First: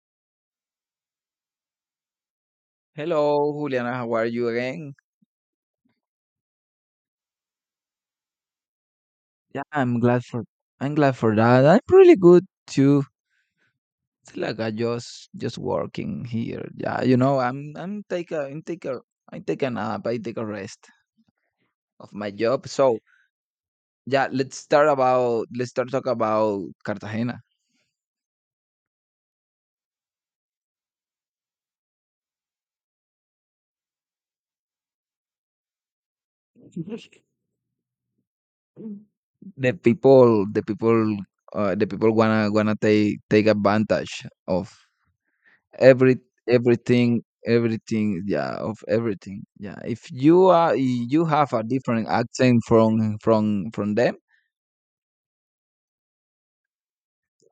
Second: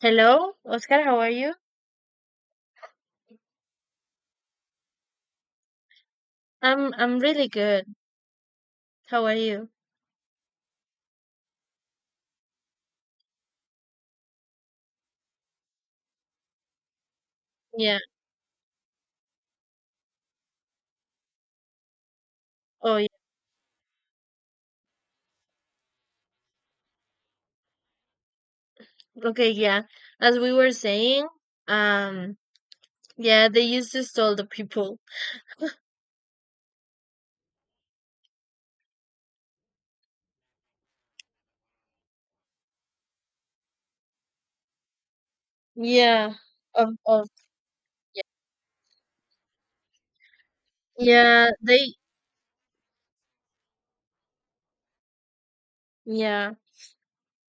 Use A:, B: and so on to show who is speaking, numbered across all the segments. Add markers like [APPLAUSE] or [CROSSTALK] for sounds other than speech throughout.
A: Hello, Oscar, how are you?
B: Hello, Juliana. How are you again?
A: I'm really good. How are
B: Yeah,
A: you?
B: I'm glad for that. I'm pretty good too. It's like I just working here. Yeah, I'm
A: Yeah.
B: I'm take a I'm take a I take a nap. I take a rest of my job.
A: Oh,
B: So
A: yeah.
B: yeah, let's start talk about Cartagena.
A: Okay, yeah. As we were saying, um, yeah, they used to stole the people.
B: [LAUGHS] The people, the people, the people wanna take advantage of every
A: Yeah. Of of
B: everything,
A: yeah.
B: yeah, of everything, yeah, if you are if you
A: Yeah,
B: have a
A: they
B: different accent from them.
A: yeah.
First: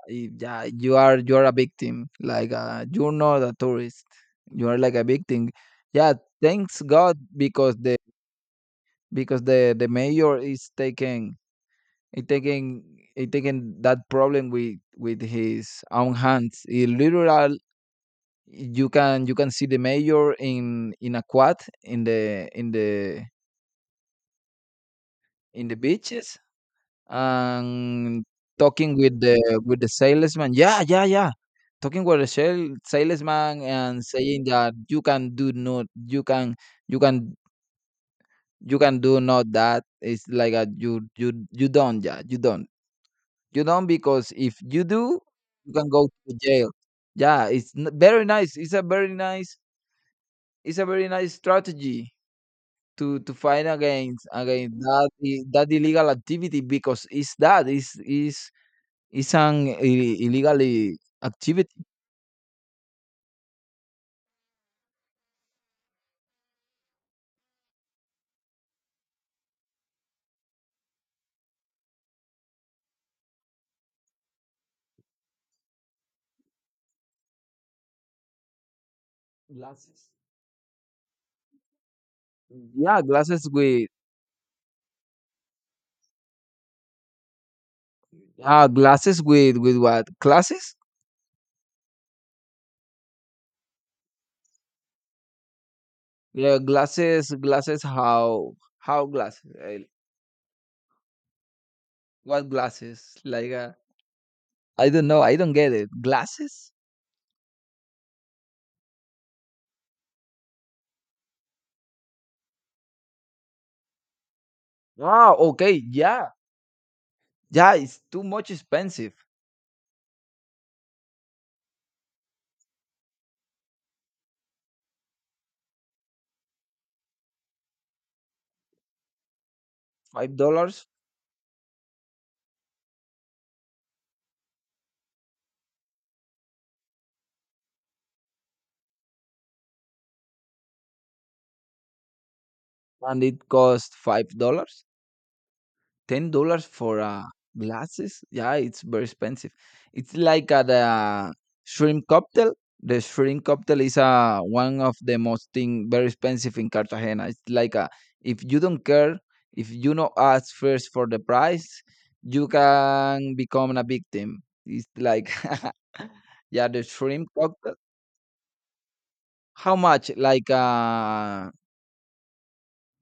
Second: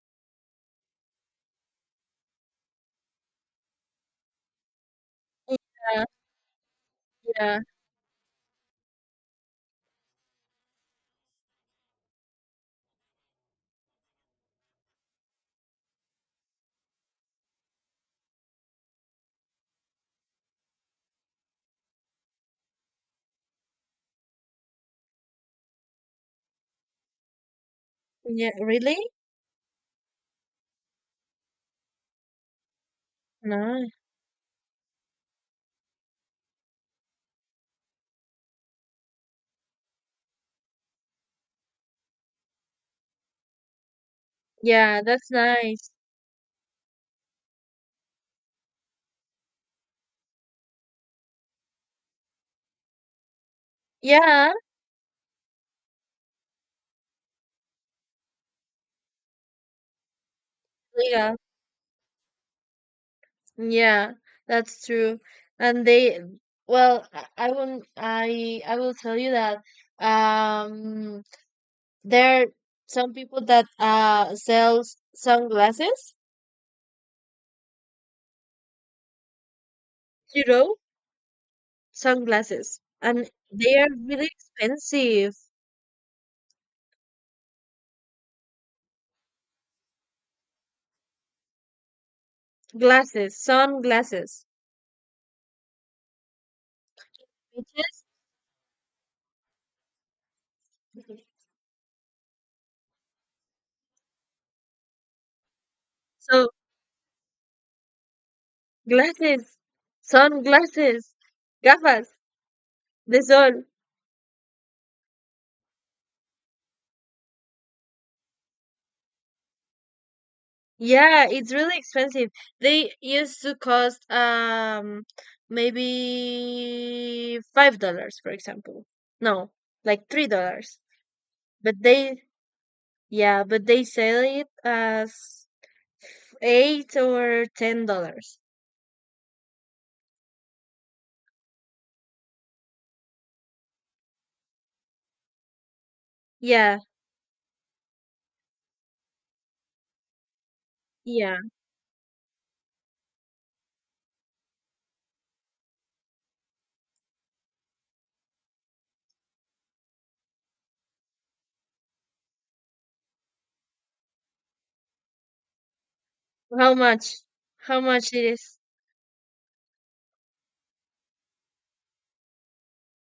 B: Yeah, you are a victim, like you're not a tourist, you are like a victim.
A: Yeah,
B: Yeah, thanks god,
A: yeah.
B: because the mayor is taking, is taking, is taking that problem with his own hands. He literal, you can see the mayor in a quad, in the in the In the beaches and
A: Yeah, really?
B: talking with the salesman. Yeah, yeah, yeah. Talking with the salesman
A: No.
B: and saying that you can do not you can you can you can do not that. It's like a, you don't yeah, you don't because if you
A: Yeah,
B: do,
A: that's
B: you can
A: nice.
B: go to jail. Yeah, it's very nice. It's a very nice strategy to fight against
A: Yeah,
B: against that illegal activity, because it's, that is. It's an illegally
A: yeah,
B: activity.
A: yeah, that's true. And they, well, I will tell you that. Um, there are some people that sells sunglasses,
B: Glasses.
A: you know, sunglasses,
B: Yeah,
A: and
B: glasses
A: they are
B: with,
A: really expensive
B: glasses with what glasses?
A: glasses, sunglasses,
B: Yeah, glasses
A: which
B: how glasses? What glasses? Like I don't know. I don't get it.
A: so
B: Glasses?
A: glasses, sunglasses, gafas, the sun.
B: Ah, okay. Yeah, yeah. It's too much expensive.
A: Yeah, it's really expensive. They used to cost maybe $5, for example. No, like three
B: Five
A: dollars.
B: dollars,
A: But they yeah, but they sell it as $8 or $10.
B: and it cost $5. $10
A: Yeah,
B: for glasses? Yeah, it's very expensive. It's like at a
A: yeah.
B: shrimp cocktail. The shrimp cocktail is one of the most thing very expensive in Cartagena. It's like a, if you don't care, if you not ask first for the price, you can become a victim. It's like [LAUGHS] yeah,
A: How
B: the
A: much?
B: shrimp cocktail.
A: How much it is?
B: How much? Like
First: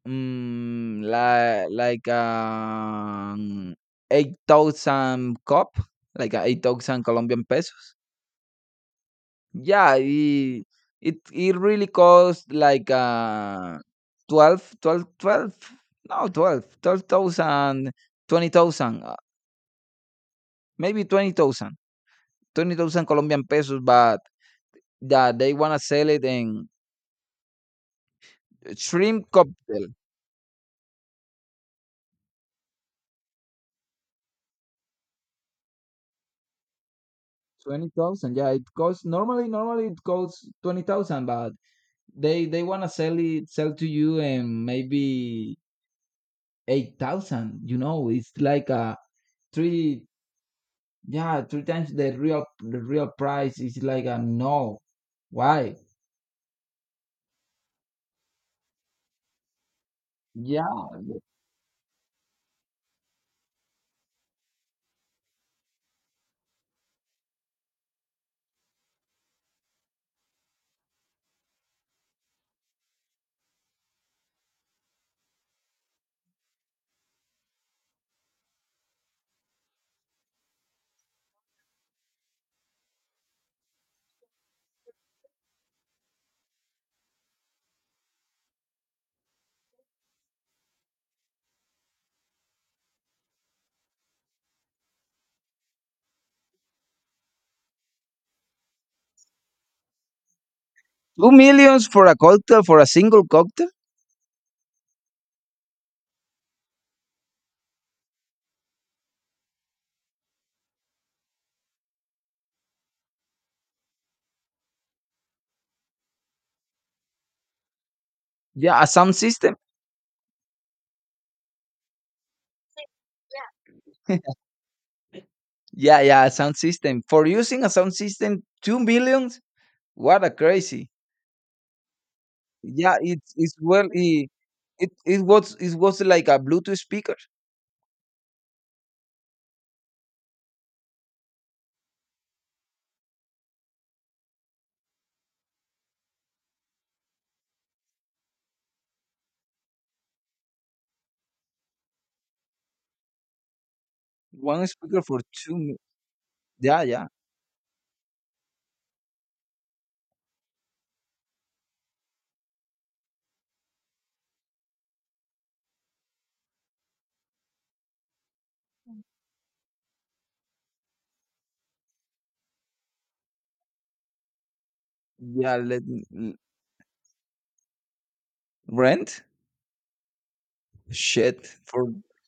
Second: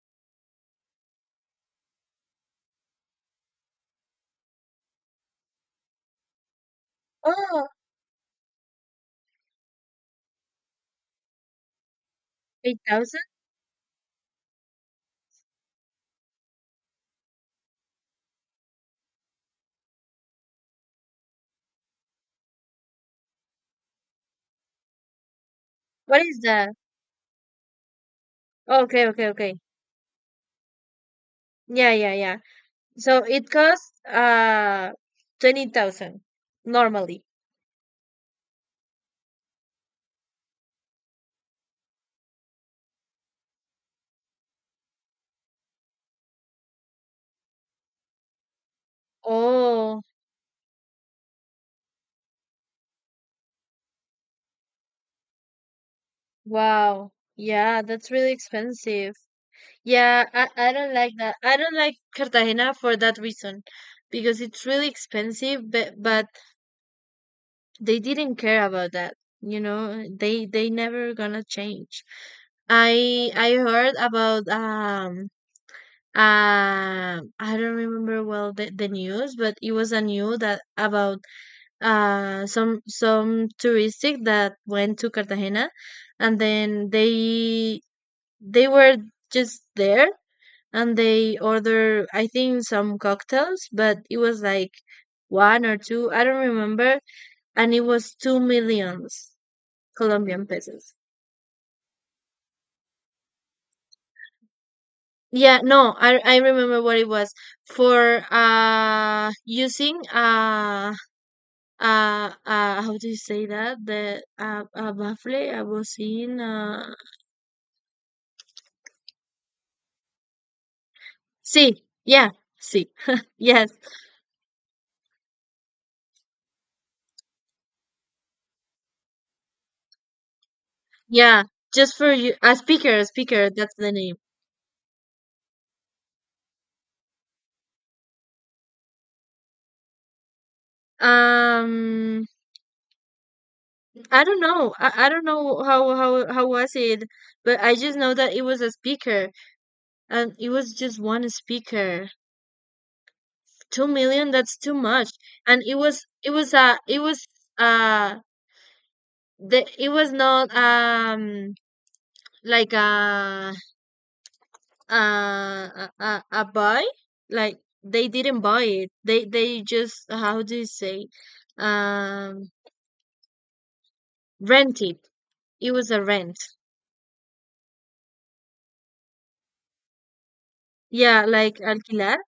B: Like, 8,000 COP, like, 8,000 Colombian
A: Oh,
B: pesos. Yeah, it really cost
A: eight
B: like,
A: thousand?
B: 12, no, 12,000, 20,000, maybe 20,000, Colombian pesos, but yeah, they wanna sell
A: What
B: it
A: is
B: in
A: that? Okay, okay,
B: shrimp
A: okay.
B: cocktail.
A: Yeah, yeah, yeah. So it costs 20,000 normally.
B: 20,000, yeah, normally it costs 20,000, but they want to sell to you, and maybe 8,000, it's like a three,
A: Oh,
B: yeah, three times the real price. Is like a, no, why.
A: wow. Yeah, that's really expensive. Yeah, I,
B: Yeah.
A: I don't like that. I don't like Cartagena for that reason because it's really expensive, but they didn't care about that, you know, they never gonna change. I heard about I don't remember well the news, but it was a news that about some touristic that went to Cartagena, and then they were just there, and they order I think some cocktails, but it was like one or two, I don't remember, and it was 2 million Colombian pesos.
B: 2 millions for a cocktail, for a single cocktail?
A: Yeah, no, I remember what it was for using how do you say that? The baffle I was in
B: Yeah, a sound system.
A: see, yeah, see. [LAUGHS] Yes.
B: [LAUGHS] Yeah, yeah, a sound system. For using a sound system, 2 millions? What a crazy.
A: Yeah. Just for you
B: Yeah,
A: a
B: it's
A: speaker,
B: it's
A: that's
B: well
A: the name.
B: it was like a Bluetooth speaker.
A: Um I don't know. I don't know how was it, but I just know that it was a speaker, and it was just one speaker. 2 million, that's
B: One
A: too
B: speaker
A: much.
B: for two.
A: And it
B: mi-
A: was it was
B: Yeah,
A: it
B: yeah.
A: was uh the it was not like a buy. Like they didn't buy it. They just how do you say um rent it.
B: Yeah,
A: It was a
B: l-
A: rent.
B: rent?
A: Yeah,
B: Shit.
A: like
B: For,
A: alquilar.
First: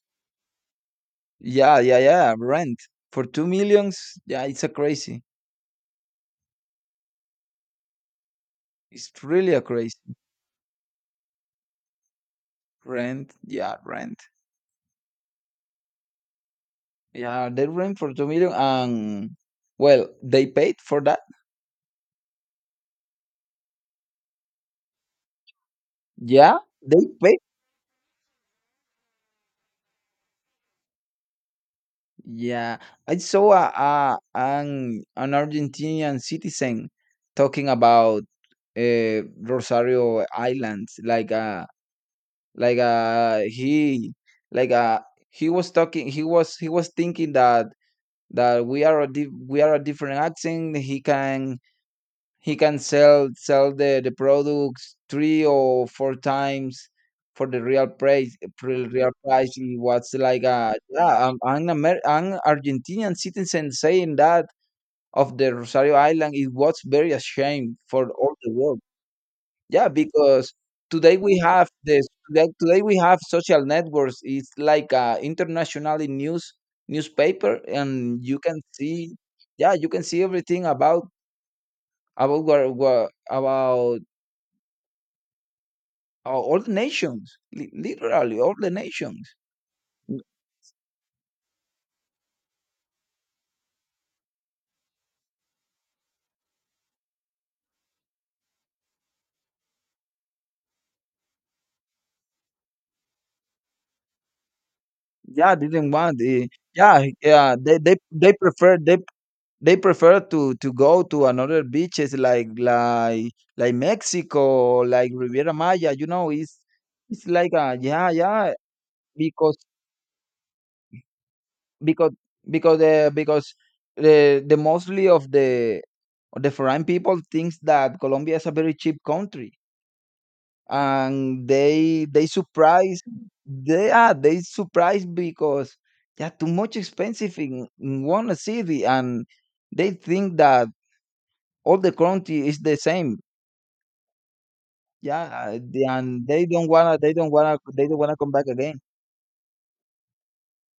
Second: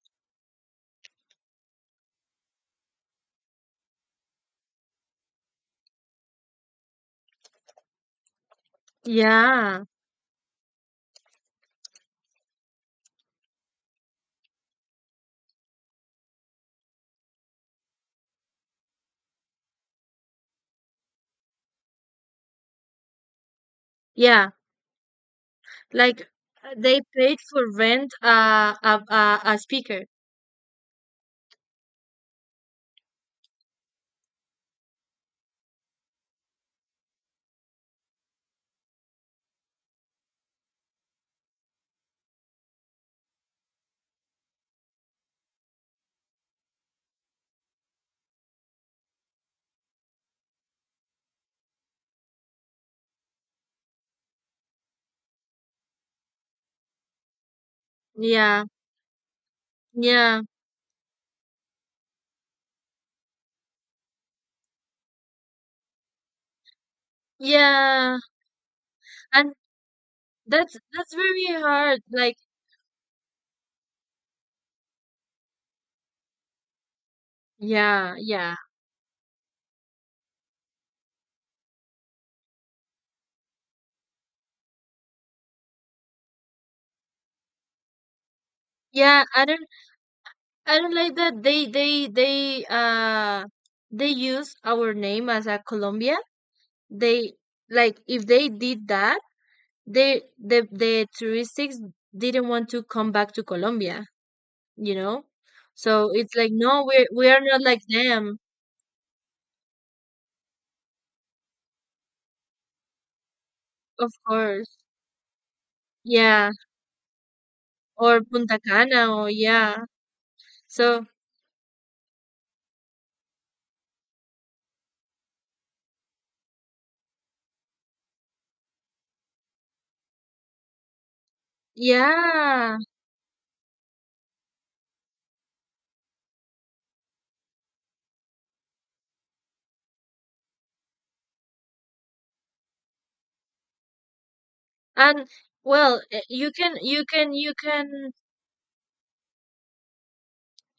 B: yeah, yeah, yeah, rent. For 2 millions, yeah, it's a crazy. It's really a
A: Yeah,
B: crazy. Rent. Yeah, they rent for 2 million and, well, they paid for that.
A: yeah. Like
B: Yeah,
A: they
B: they
A: paid
B: paid.
A: for rent a speaker.
B: Yeah. I saw a an Argentinian citizen talking about, Rosario Islands, like Like uh he like uh he was talking, he was thinking that we are a different accent. He can sell the products three or four times for the real price,
A: Yeah,
B: it was
A: yeah,
B: like yeah, I'm an Argentinian citizen saying that of the Rosario Island it was very ashamed for
A: yeah.
B: all the world.
A: And
B: Yeah, because
A: that's
B: today we
A: very
B: have
A: hard.
B: this.
A: Like,
B: Today, we have social networks. It's like a internationally newspaper,
A: yeah,
B: and you
A: yeah.
B: can see, yeah, you can see everything about about wha- wha- about all the nations, literally all the
A: Yeah,
B: nations.
A: I don't like that they use our name as a Colombia. They like if they did that, the touristics didn't want to come back to Colombia, you know?
B: Yeah, didn't
A: So
B: want.
A: it's like no, we
B: Yeah,
A: we are
B: yeah,
A: not
B: they
A: like
B: they they
A: them,
B: prefer they They prefer to go to another beaches, like
A: of course.
B: Mexico, like Riviera Maya,
A: Yeah.
B: it's, like a, yeah,
A: Or
B: yeah,
A: Punta Cana or
B: because
A: yeah. So
B: because because uh, because the mostly of the foreign people thinks that Colombia is a very cheap country, and they
A: yeah.
B: surprise, they surprise because they are too much expensive in, one city, and they think that all the country is the same. Yeah,
A: And
B: the
A: well,
B: and
A: you
B: they don't
A: can
B: wanna come back again.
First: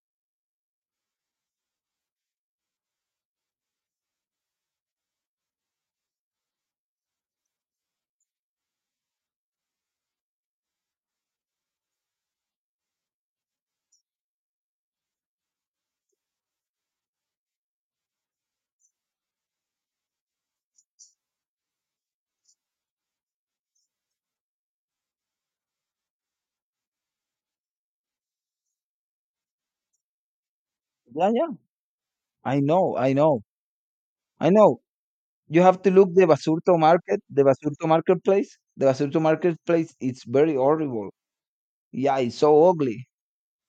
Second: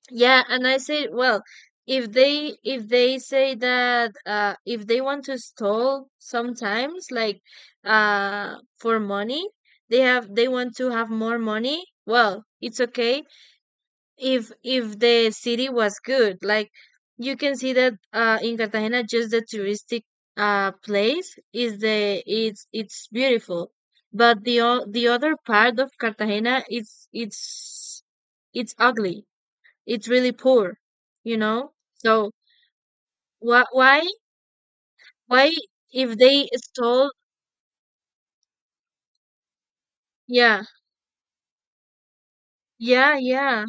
A: yeah, and I say well, if they say that if they want to stall sometimes like for money, they want to have more money, well, it's okay if the city was good, like you can see that in Cartagena just the touristic place is the it's beautiful, but the other part of Cartagena it's ugly, it's really poor,
B: Yeah,
A: you
B: yeah.
A: know, so
B: I know, I know,
A: why
B: I know.
A: why
B: You have to look
A: if
B: the
A: they
B: Basurto
A: stole
B: market, the Basurto marketplace. The Basurto marketplace, it's very
A: yeah
B: horrible. Yeah, it's so ugly.
A: yeah yeah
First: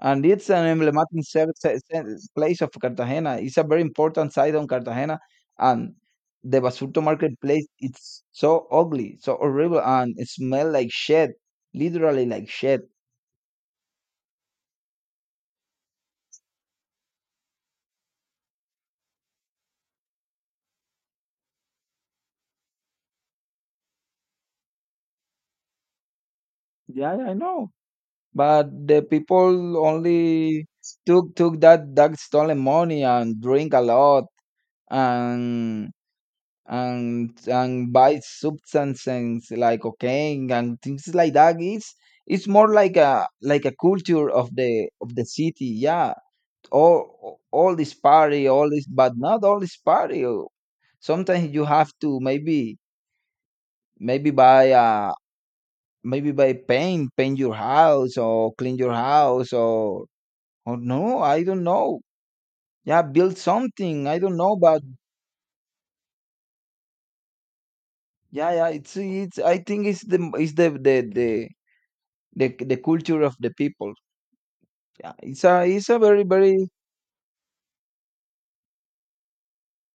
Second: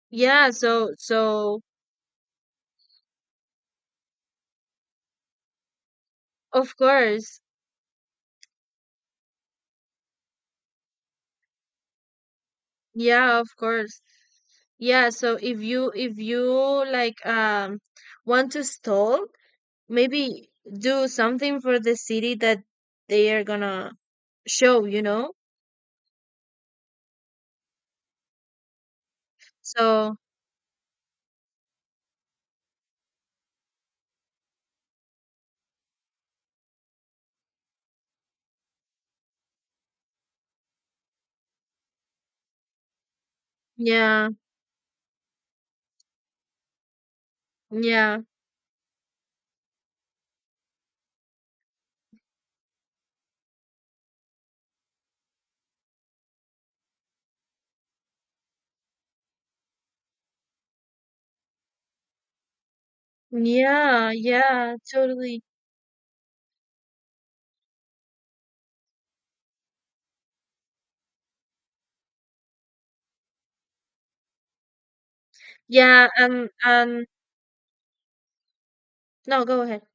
B: And
A: yeah
B: it's an
A: so
B: emblematic
A: so,
B: place of Cartagena. It's a very important site on Cartagena. And the
A: of
B: Basurto
A: course,
B: marketplace, it's so ugly, so horrible, and it smell like shit, literally like shit.
A: yeah, of course. Yeah, so if you like want to stall, maybe do something for the city that they are gonna show, you know?
B: Yeah, I know. But the people
A: So
B: only took that stolen money and drink a lot, and buy substances like cocaine and things like that. It's more like a,
A: yeah,
B: culture of the city. Yeah, all this
A: yeah,
B: party, all this, but not all this party. Sometimes you have to, maybe, maybe buy a maybe buy paint your house or clean your house, or oh no, I don't know. Yeah, build something.
A: yeah,
B: I don't know,
A: yeah,
B: but
A: totally.
B: yeah, yeah. It's it's. I think it's the culture of the people. Yeah, it's a
A: Yeah,
B: very
A: and
B: very
A: no, go ahead.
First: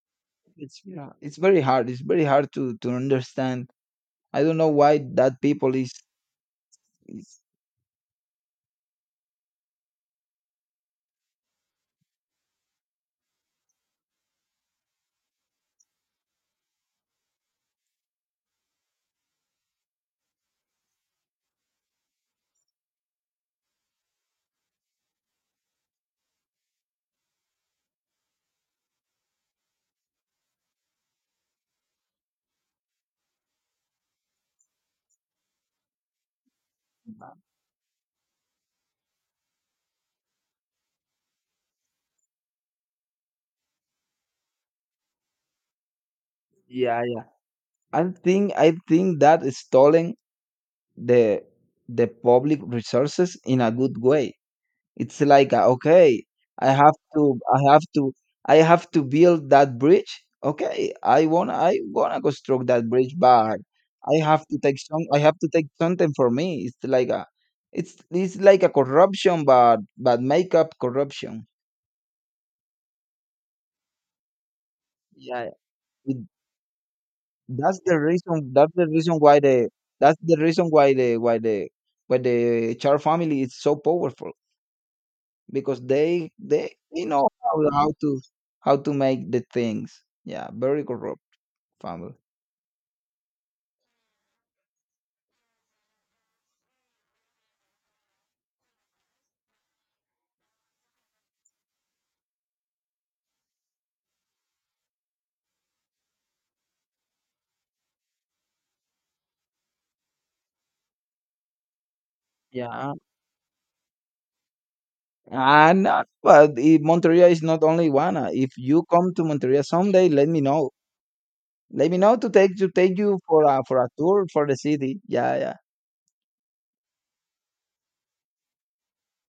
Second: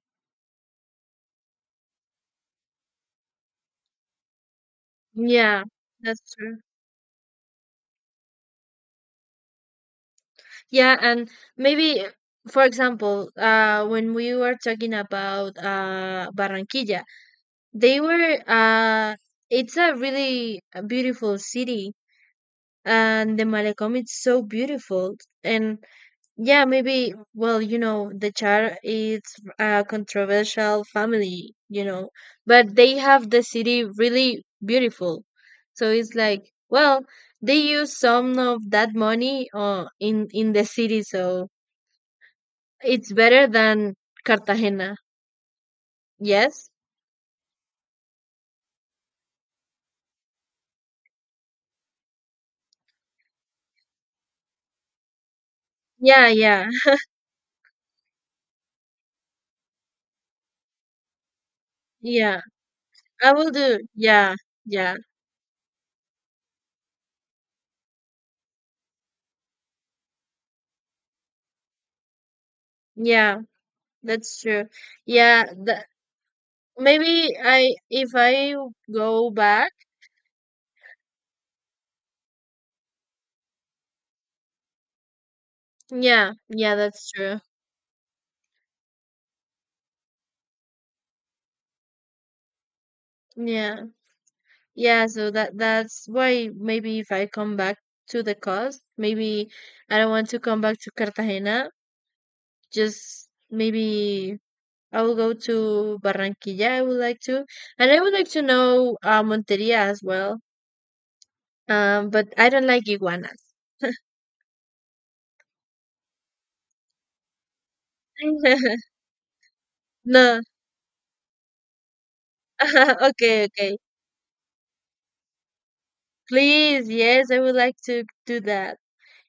B: it's yeah, it's very hard. It's very hard to understand. I don't know why that
A: Yeah,
B: people is,
A: that's true.
B: is
A: Yeah, and maybe for example, when we were talking about Barranquilla, they were it's a really a beautiful city, and the Malecom is so beautiful, and yeah, maybe, well, you know, the Char is a controversial family, you know, but they have the city really beautiful, so it's like, well, they use some of that money, in the city, so it's better than Cartagena, yes.
B: Yeah, yeah. I think that is stalling the the public resources in a good way. It's like, okay,
A: Yeah, yeah.
B: I have to, I have to, I have to build that bridge. Okay, I
A: [LAUGHS]
B: wanna
A: Yeah,
B: construct that bridge,
A: I will
B: but
A: do.
B: I
A: Yeah,
B: have to take
A: yeah.
B: some, I have to take something for me. It's like a, it's like a corruption, but make up corruption.
A: Yeah, that's true. Yeah,
B: Yeah,
A: the,
B: it,
A: maybe I
B: that's the
A: if
B: reason.
A: I
B: That's the reason
A: go
B: why the,
A: back.
B: that's the reason why the, why the Char family is so powerful. Because
A: Yeah, yeah,
B: they
A: that's
B: know
A: true.
B: how to make the things. Yeah, very corrupt family.
A: Yeah. Yeah, so that's why maybe if I come back to the coast, maybe I don't want to come back to Cartagena. Just maybe I will go to Barranquilla. I would like to, and I would like to know Monteria as well. But I don't like
B: Yeah,
A: iguanas.
B: and but if Monteria is not only one. If you
A: [LAUGHS]
B: come to Monteria someday, let
A: No.
B: me know. Let me know to take
A: [LAUGHS]
B: you
A: Okay,
B: for a
A: okay.
B: tour for the city. Yeah, yeah,
A: Please, yes, I would like to do that.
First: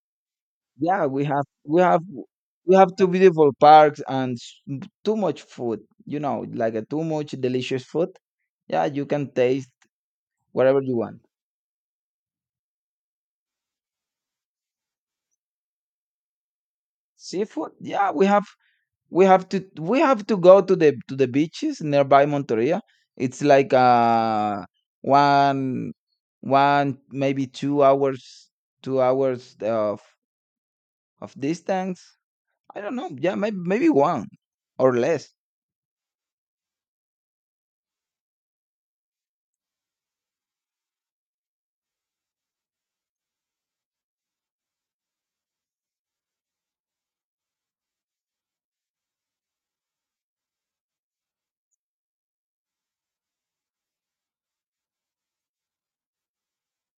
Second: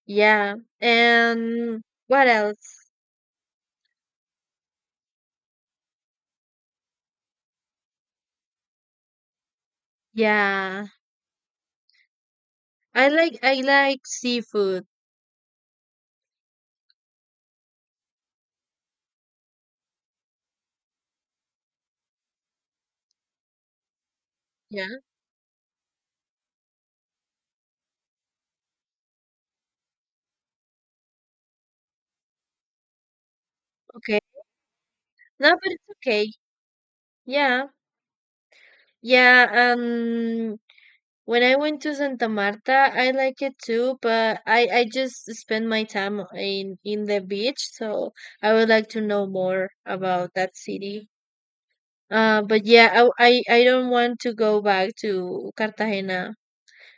A: Yeah.
B: yeah.
A: And what
B: We
A: else?
B: have two beautiful parks and too much food. You know, like a too much delicious food. Yeah, you can taste whatever
A: Yeah.
B: you want.
A: I like seafood.
B: Seafood. Yeah, we have to go to the beaches nearby Monteria. It's like
A: Yeah.
B: one one, maybe, two hours, of distance. I don't know. Yeah, maybe
A: Okay.
B: one or less.
A: No, but it's okay. Yeah. Yeah, um when I went to Santa Marta, I like it too, but I just spend my time in the beach, so I would like to know more about that city. But yeah, I don't want to go back to Cartagena,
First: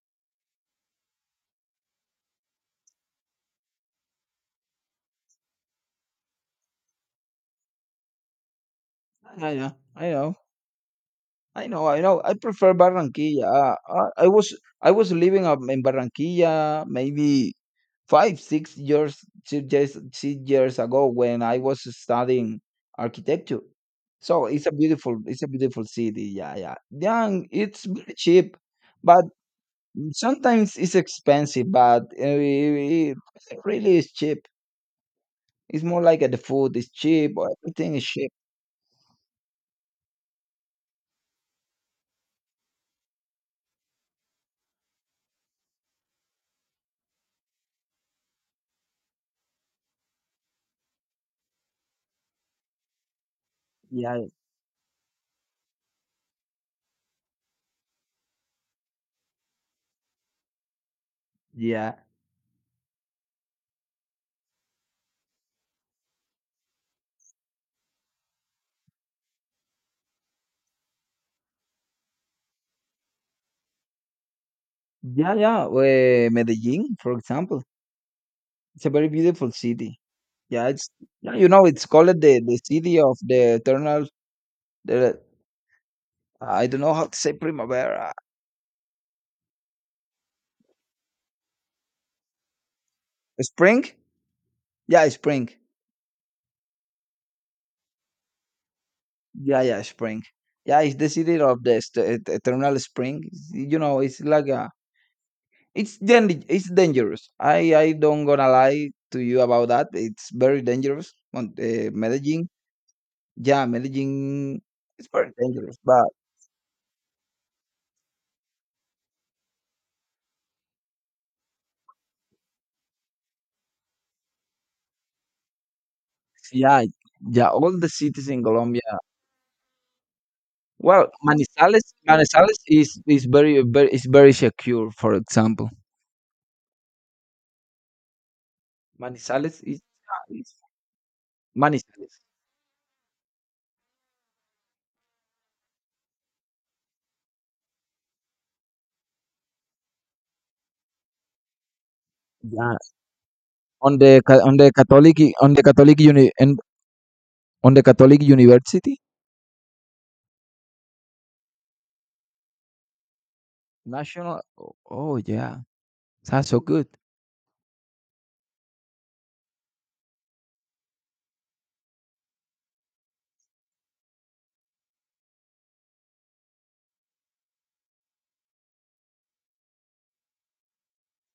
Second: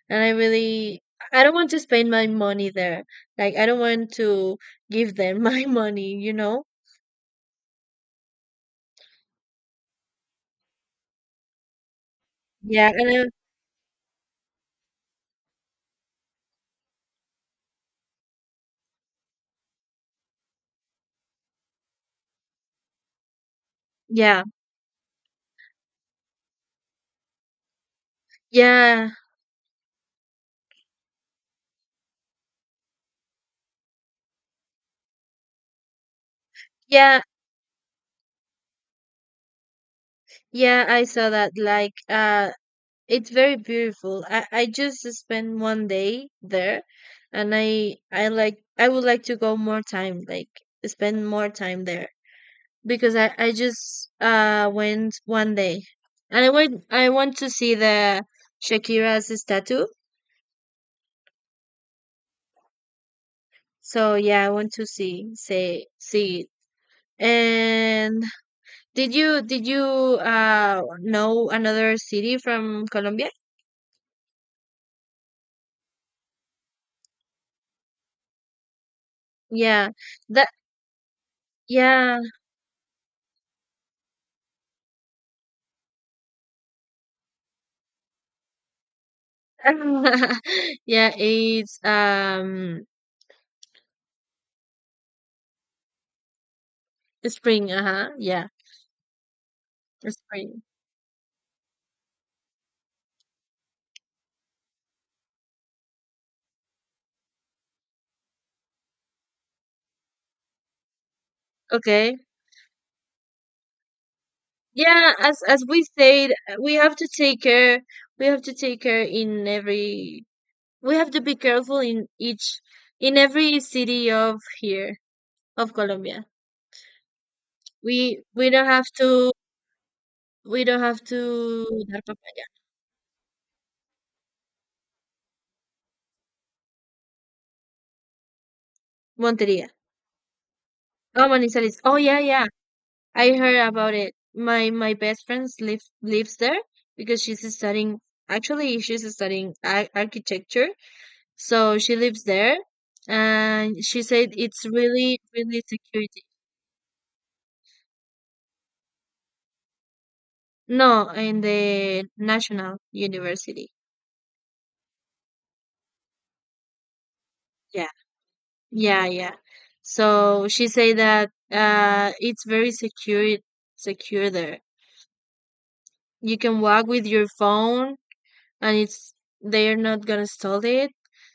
A: and I really I don't want to spend my money there. Like I don't want to give them [LAUGHS] my money, you know?
B: Yeah, yeah. I know. I know. I know. I prefer
A: Yeah, and I,
B: Barranquilla. I was living up in Barranquilla maybe five six years, ago when I was studying architecture,
A: yeah.
B: so it's a beautiful city. Yeah, yeah, yeah. And it's very cheap,
A: Yeah.
B: but sometimes it's expensive, but it really is cheap. It's more like the food is
A: Yeah.
B: cheap, or everything is cheap.
A: Yeah, I saw that like it's very beautiful. I just spent one day there, and I would like to go more time, like spend more time there, because I just
B: Yeah,
A: went one day. And I want to see the Shakira's statue.
B: yeah,
A: So yeah, I want to see it. And did you know another city from Colombia?
B: yeah, yeah, Medellin, for example. It's a very beautiful
A: Yeah.
B: city.
A: That
B: Yeah, it's yeah, you know, it's called
A: yeah.
B: the city of the eternal, the I don't know how to say primavera.
A: [LAUGHS] Yeah, it's
B: Spring? Yeah, spring.
A: spring, uh-huh. Yeah,
B: Yeah, yeah, spring.
A: spring.
B: Yeah, it's the city of the eternal spring. You know, it's like a, it's dangerous. I don't gonna lie to you about that. It's very dangerous. On
A: Okay.
B: Medellin, yeah, Medellin, it's
A: Yeah,
B: very
A: as
B: dangerous.
A: we
B: But
A: said, we have to take care. We have to take care in every we have to be careful in each in every city of here of Colombia.
B: yeah, yeah, all the cities in
A: We don't
B: Colombia.
A: have to
B: Well,
A: dar papaya.
B: Manizales is very, very, is very secure. For example, Manizales
A: Monteria.
B: is, yeah, is
A: Oh, Manizales. Oh yeah,
B: Manizales.
A: yeah. I heard about it. My best friend lives there because she's studying. Actually, she's studying architecture, so she lives there,
B: Yeah,
A: and she said
B: on
A: it's
B: the Catholic,
A: really
B: on
A: really
B: the Catholic
A: security.
B: uni, and on the Catholic University,
A: No, in the National University.
B: national. Oh, yeah, that's so good.
A: Yeah, yeah, yeah. So she said that it's very secure there. You can walk with your phone, and it's they're not gonna steal it,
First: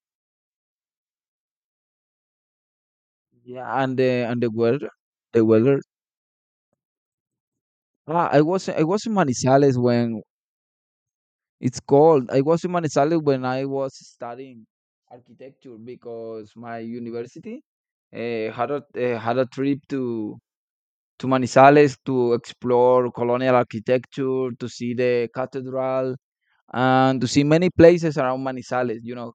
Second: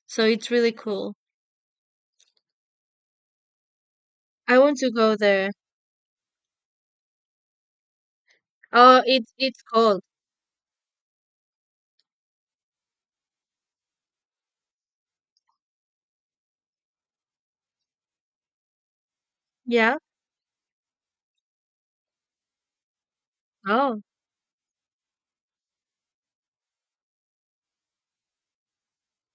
A: so it's really cool.
B: Yeah, and the,
A: I want
B: weather,
A: to go
B: the
A: there.
B: weather. Ah, I
A: Oh,
B: was in
A: it's
B: Manizales
A: cold.
B: when it's cold. I was in Manizales when I was studying architecture because my university, had a trip
A: Yeah.
B: to Manizales to explore colonial
A: Oh,
B: architecture, to see the cathedral and to see many places around Manizales. You know,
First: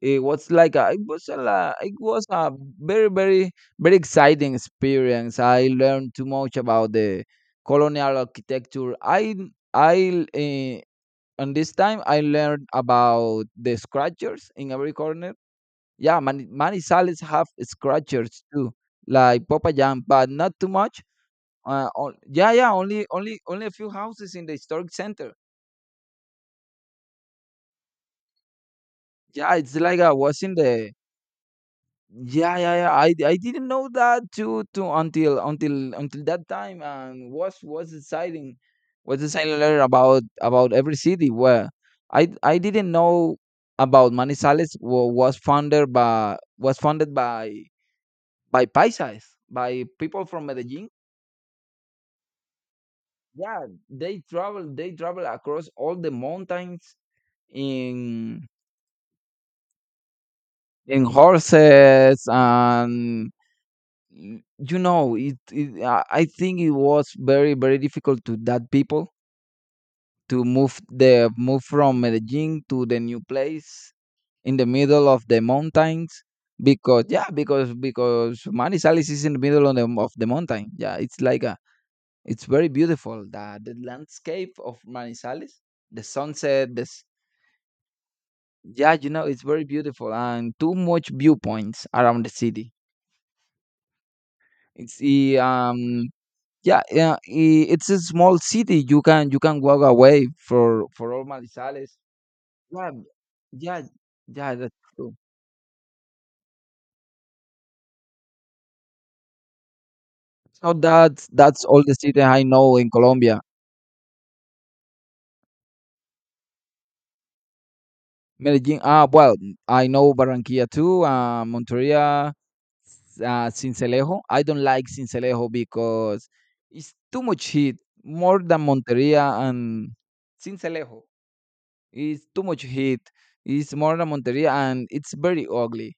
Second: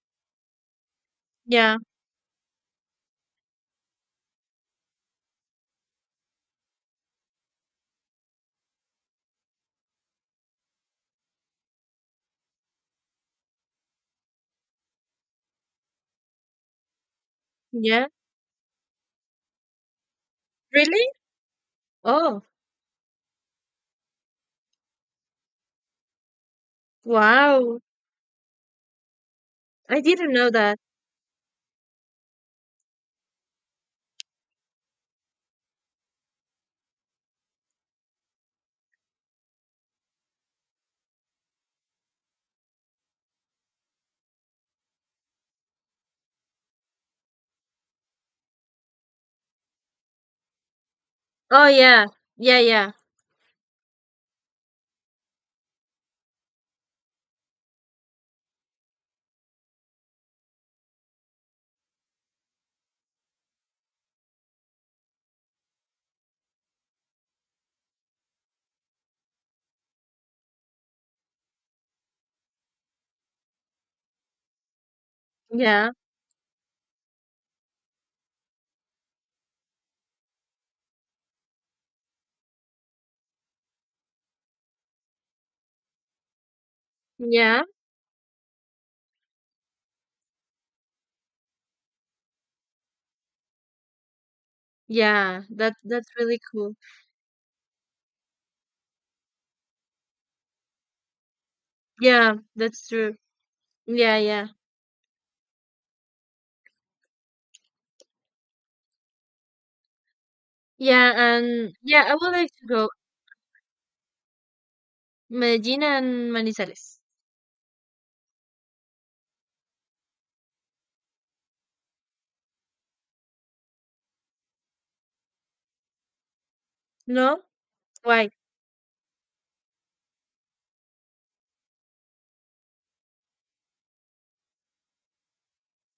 B: it was like a,
A: yeah,
B: it was a very, very, very exciting experience. I learned too much about the colonial architecture. I uh, on this time I learned about the scratchers in every corner. Yeah, Manizales have
A: yeah,
B: scratchers too, like Popayán, but not too much.
A: really. Oh,
B: Yeah, yeah, only a few houses in the historic center.
A: wow.
B: Yeah, it's
A: I
B: like I
A: didn't
B: was
A: know
B: in
A: that.
B: the, yeah, yeah, yeah. I didn't know that too until that time, and was deciding later about every city where I didn't know about Manizales was founded by paisas, by people from Medellin.
A: Oh, yeah, yeah, yeah,
B: Yeah, they travel across all the mountains in in horses, and y- you know it, it I think it was very difficult to that people to move from Medellin to the new place in the middle of the
A: yeah,
B: mountains. Because, yeah, because Manizales is in the middle of the mountain. Yeah, it's like a it's very beautiful, the landscape of Manizales, the sunset, this...
A: yeah,
B: Yeah, it's very beautiful, and too much viewpoints around the city. It's the
A: yeah, that's really cool.
B: Yeah, yeah, it's a small city. You can walk away for all Manizales.
A: Yeah, that's
B: Yeah,
A: true.
B: yeah,
A: Yeah, yeah,
B: yeah. That's true. So
A: yeah.
B: that's
A: And
B: all the
A: yeah, I
B: city
A: would
B: I
A: like to
B: know
A: go
B: in Colombia.
A: Medellin and Manizales.
B: Medellin. Ah, well, I know Barranquilla too. Monteria, Sincelejo. I don't like Sincelejo because it's too
A: No,
B: much heat,
A: why?
B: more than Monteria and Sincelejo. It's too much heat. It's more than Monteria, and it's very ugly.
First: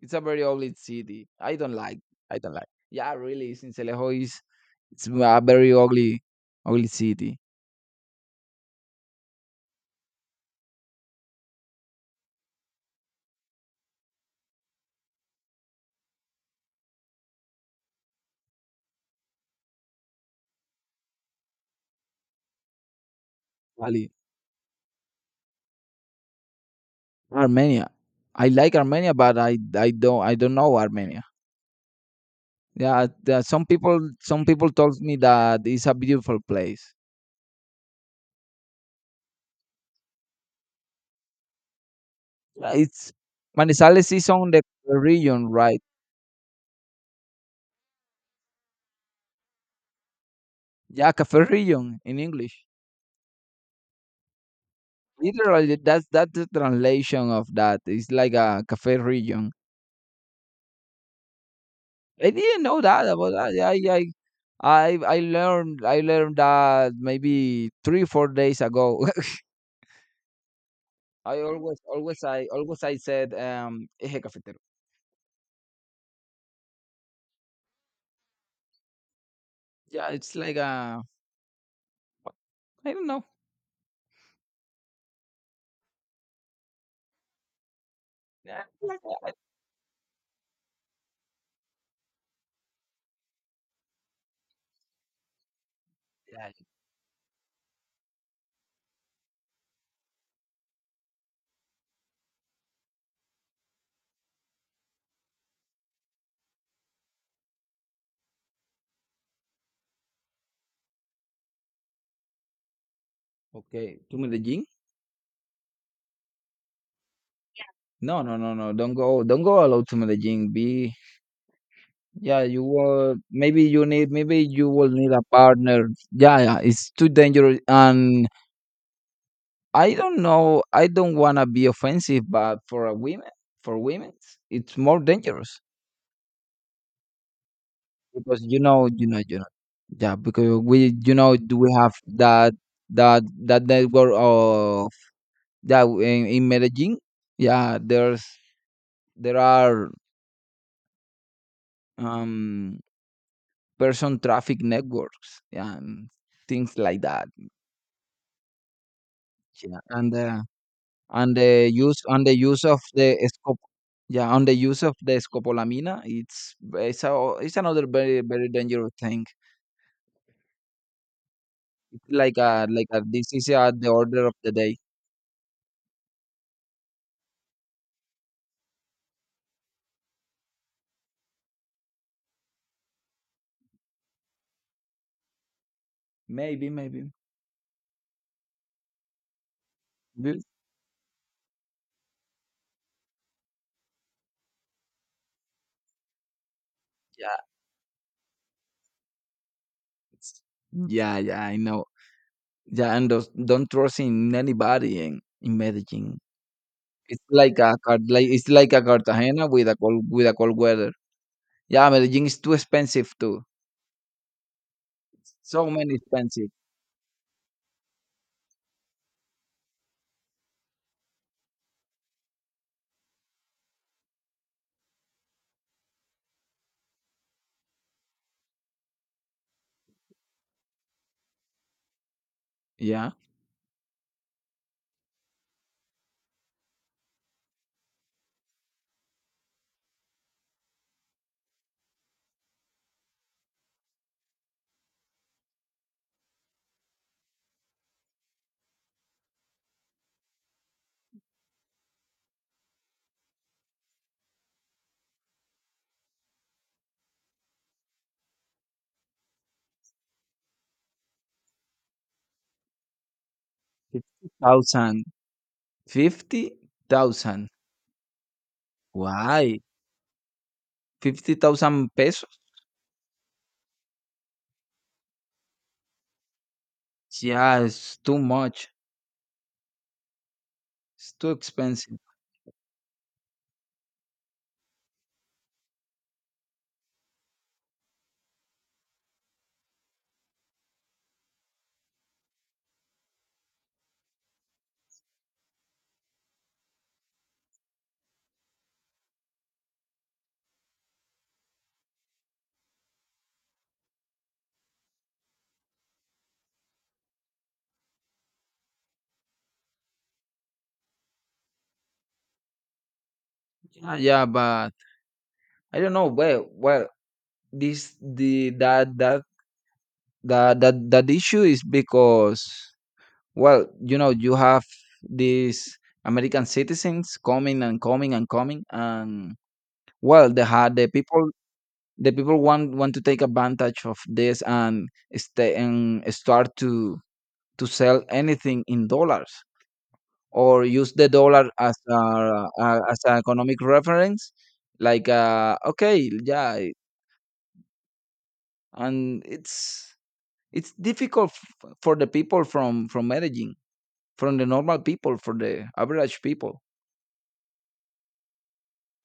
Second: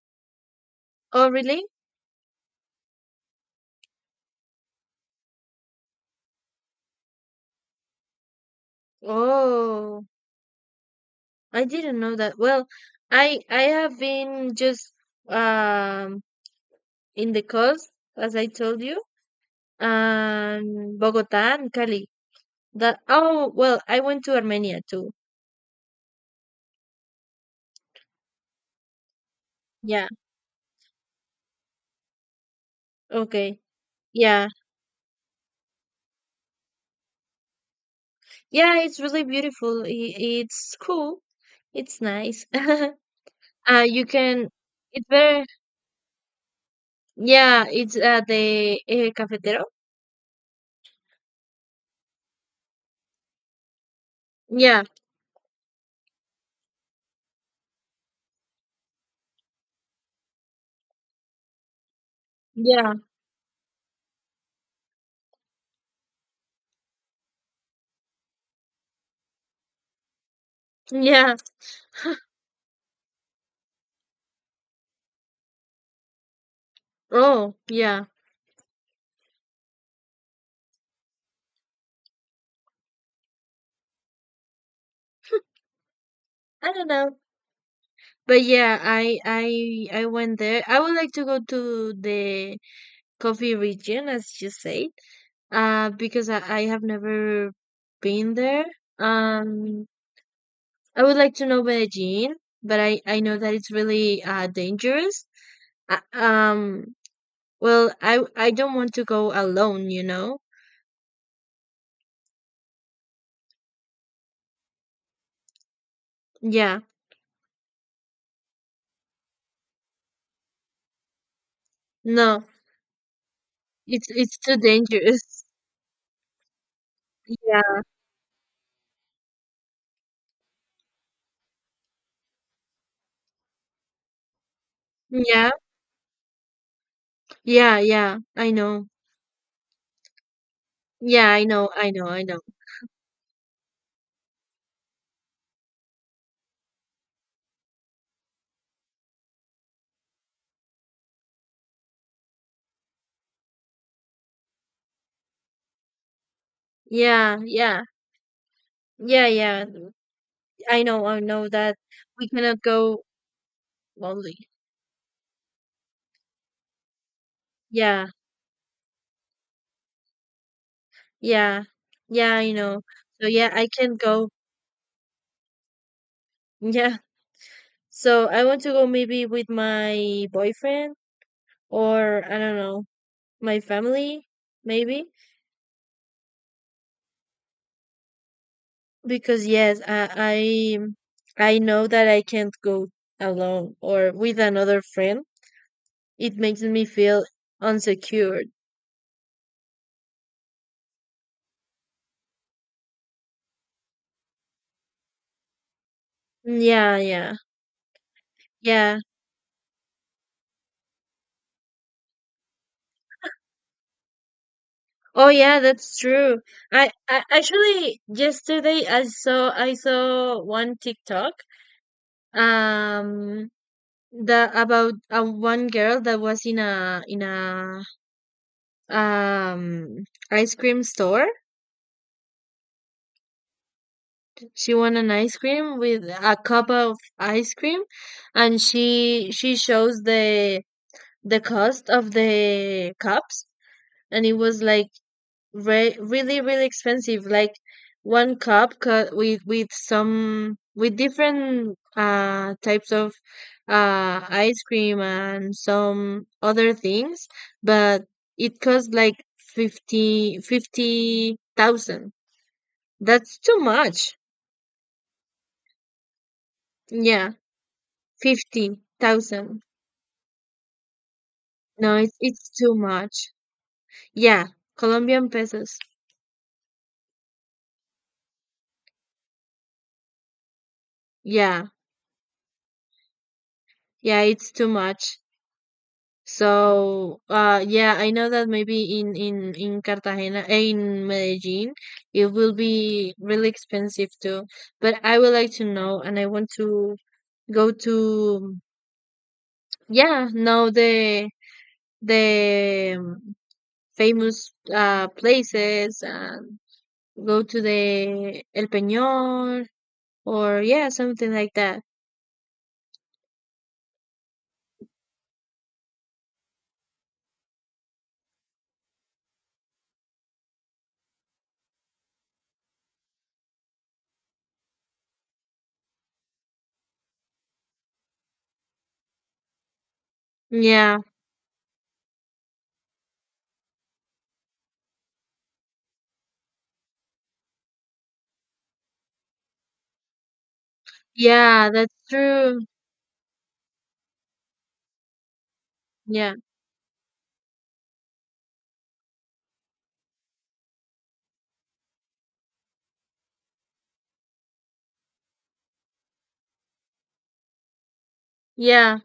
B: It's a very ugly
A: Oh,
B: city. I
A: really?
B: don't like. I don't like. Yeah, really, Sincelejo is it's a very ugly, ugly city.
A: Oh, I didn't know that. Well, I have been just um in the coast, as I told you, and Bogota and Cali. That, oh well, I
B: Ali,
A: went to Armenia too.
B: Armenia. I like Armenia, but I I
A: Yeah.
B: don't I don't know Armenia. Yeah, there are
A: Okay.
B: some people some
A: Yeah.
B: people told me that it's a beautiful place.
A: Yeah, it's really beautiful. I- it's cool. It's nice.
B: Yeah,
A: [LAUGHS]
B: It's
A: You
B: Manizales is
A: can.
B: on the
A: It's very.
B: region, right?
A: Yeah, it's the cafetero.
B: Yeah, cafe region in English.
A: Yeah.
B: Literally, that's the translation of that. It's like a cafe region. I didn't know
A: Yeah.
B: that about that. Yeah, I. yeah. I learned that maybe 3 4 days ago. [LAUGHS]
A: Yeah.
B: I always always I said eje cafetero.
A: Oh, yeah.
B: Yeah, it's like I don't know.
A: I don't know. But
B: Yeah,
A: yeah,
B: like,
A: I went there. I would like to go to the coffee region, as you said, because
B: yeah,
A: I have never been there. Um, I would like to know Medellin, but I know that it's really dangerous. Uh, um, well, I don't want to go alone, you know.
B: okay, to Medellin?
A: Yeah,
B: No, no, no, no. Don't go. Don't go alone to Medellin. Be yeah.
A: no,
B: You will, maybe you need,
A: it's
B: maybe
A: too
B: you will need a
A: dangerous.
B: partner. Yeah, yeah. It's too
A: [LAUGHS]
B: dangerous,
A: Yeah,
B: and I don't know. I don't wanna be offensive, but for women, it's more
A: yeah,
B: dangerous.
A: yeah, yeah.
B: Because
A: I
B: you
A: know.
B: know, you know, you know. Yeah, because we, you
A: Yeah,
B: know,
A: I
B: do
A: know.
B: we
A: I
B: have
A: know. I know.
B: that that network of, yeah, in Medellin. Yeah, there are um person traffic networks, yeah, and things like that.
A: Yeah, yeah. Yeah, yeah.
B: Yeah, and
A: I
B: and
A: know
B: the
A: that
B: use
A: we
B: and the
A: cannot
B: use of
A: go
B: the scop yeah,
A: lonely.
B: on the use of the scopolamina. It's another
A: Yeah,
B: very dangerous thing.
A: yeah,
B: It's
A: yeah, I know.
B: like a
A: So yeah,
B: disease
A: I
B: at the
A: can
B: order
A: go.
B: of
A: [LAUGHS]
B: the day.
A: Yeah. So I want to go maybe with my boyfriend, or I don't know, my family, maybe.
B: Maybe.
A: Because yes, I know that I can't go alone or with another friend. It makes me feel
B: Yeah,
A: unsecured.
B: it's yeah, yeah, I know. Yeah, don't trust in anybody in Medellin.
A: Yeah,
B: It's
A: yeah,
B: like a Car- like it's like a
A: yeah.
B: Cartagena with a cold weather. Yeah, Medellin is too expensive too.
A: Oh, yeah,
B: So many
A: that's true.
B: expensive.
A: I actually yesterday I saw one TikTok, um the about one girl that was in a um ice cream store.
B: Yeah,
A: She won an ice cream with a cup of ice cream, and she shows the cost of the cups, and it was like really really expensive, like one cup with some with different types of ice cream and some other things, but it costs like 50,000. That's too much.
B: 50,000. Fifty
A: Yeah,
B: thousand. Why?
A: 50,000.
B: 50,000
A: No, it's
B: pesos?
A: too much, yeah, Colombian pesos.
B: Yeah, it's too much. It's too
A: Yeah,
B: expensive.
A: yeah, it's too much. So, yeah, I know that maybe in Cartagena, eh, in Medellin, it will be really expensive too. But I would like to know, and I want to go to, yeah, know the famous places and go to the El Peñón or yeah, something like that.
B: Yeah, yeah, but I don't know. Well, this the that issue is because, well, you know, you have these American citizens coming and coming and coming. And, well,
A: Yeah,
B: the people want to take advantage of this and stay and start to sell anything in dollars. Or use the dollar
A: yeah,
B: as
A: that's true.
B: a as an economic reference, like, okay,
A: Yeah,
B: yeah. And it's difficult for the people from Medellin, from the normal people, for the average people,
A: yeah.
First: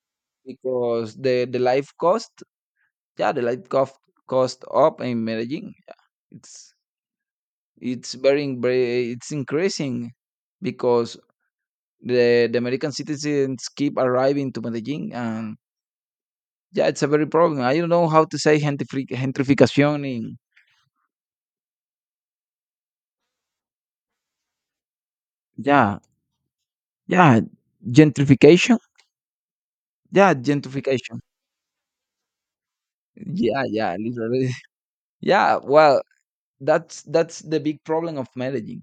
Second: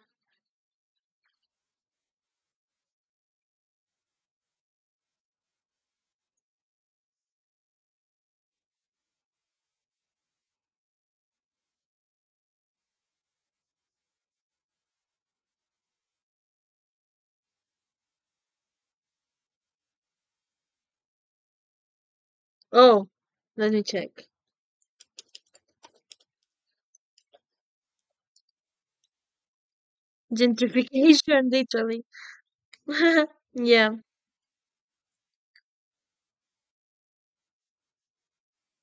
B: because the life cost, yeah, the life cost cost up in Medellin. Yeah, it's it's very in- very- it's increasing because the American citizens keep arriving to Medellin. And yeah, it's a very problem. I don't know how to say gentrification in...
A: Oh, let me check.
B: yeah, yeah. Gentrification. Yeah, gentrification.
A: Gentrification, [LAUGHS] literally. [LAUGHS]
B: Yeah,
A: Yeah,
B: literally. [LAUGHS] Yeah, well, that's the big problem of Medellin.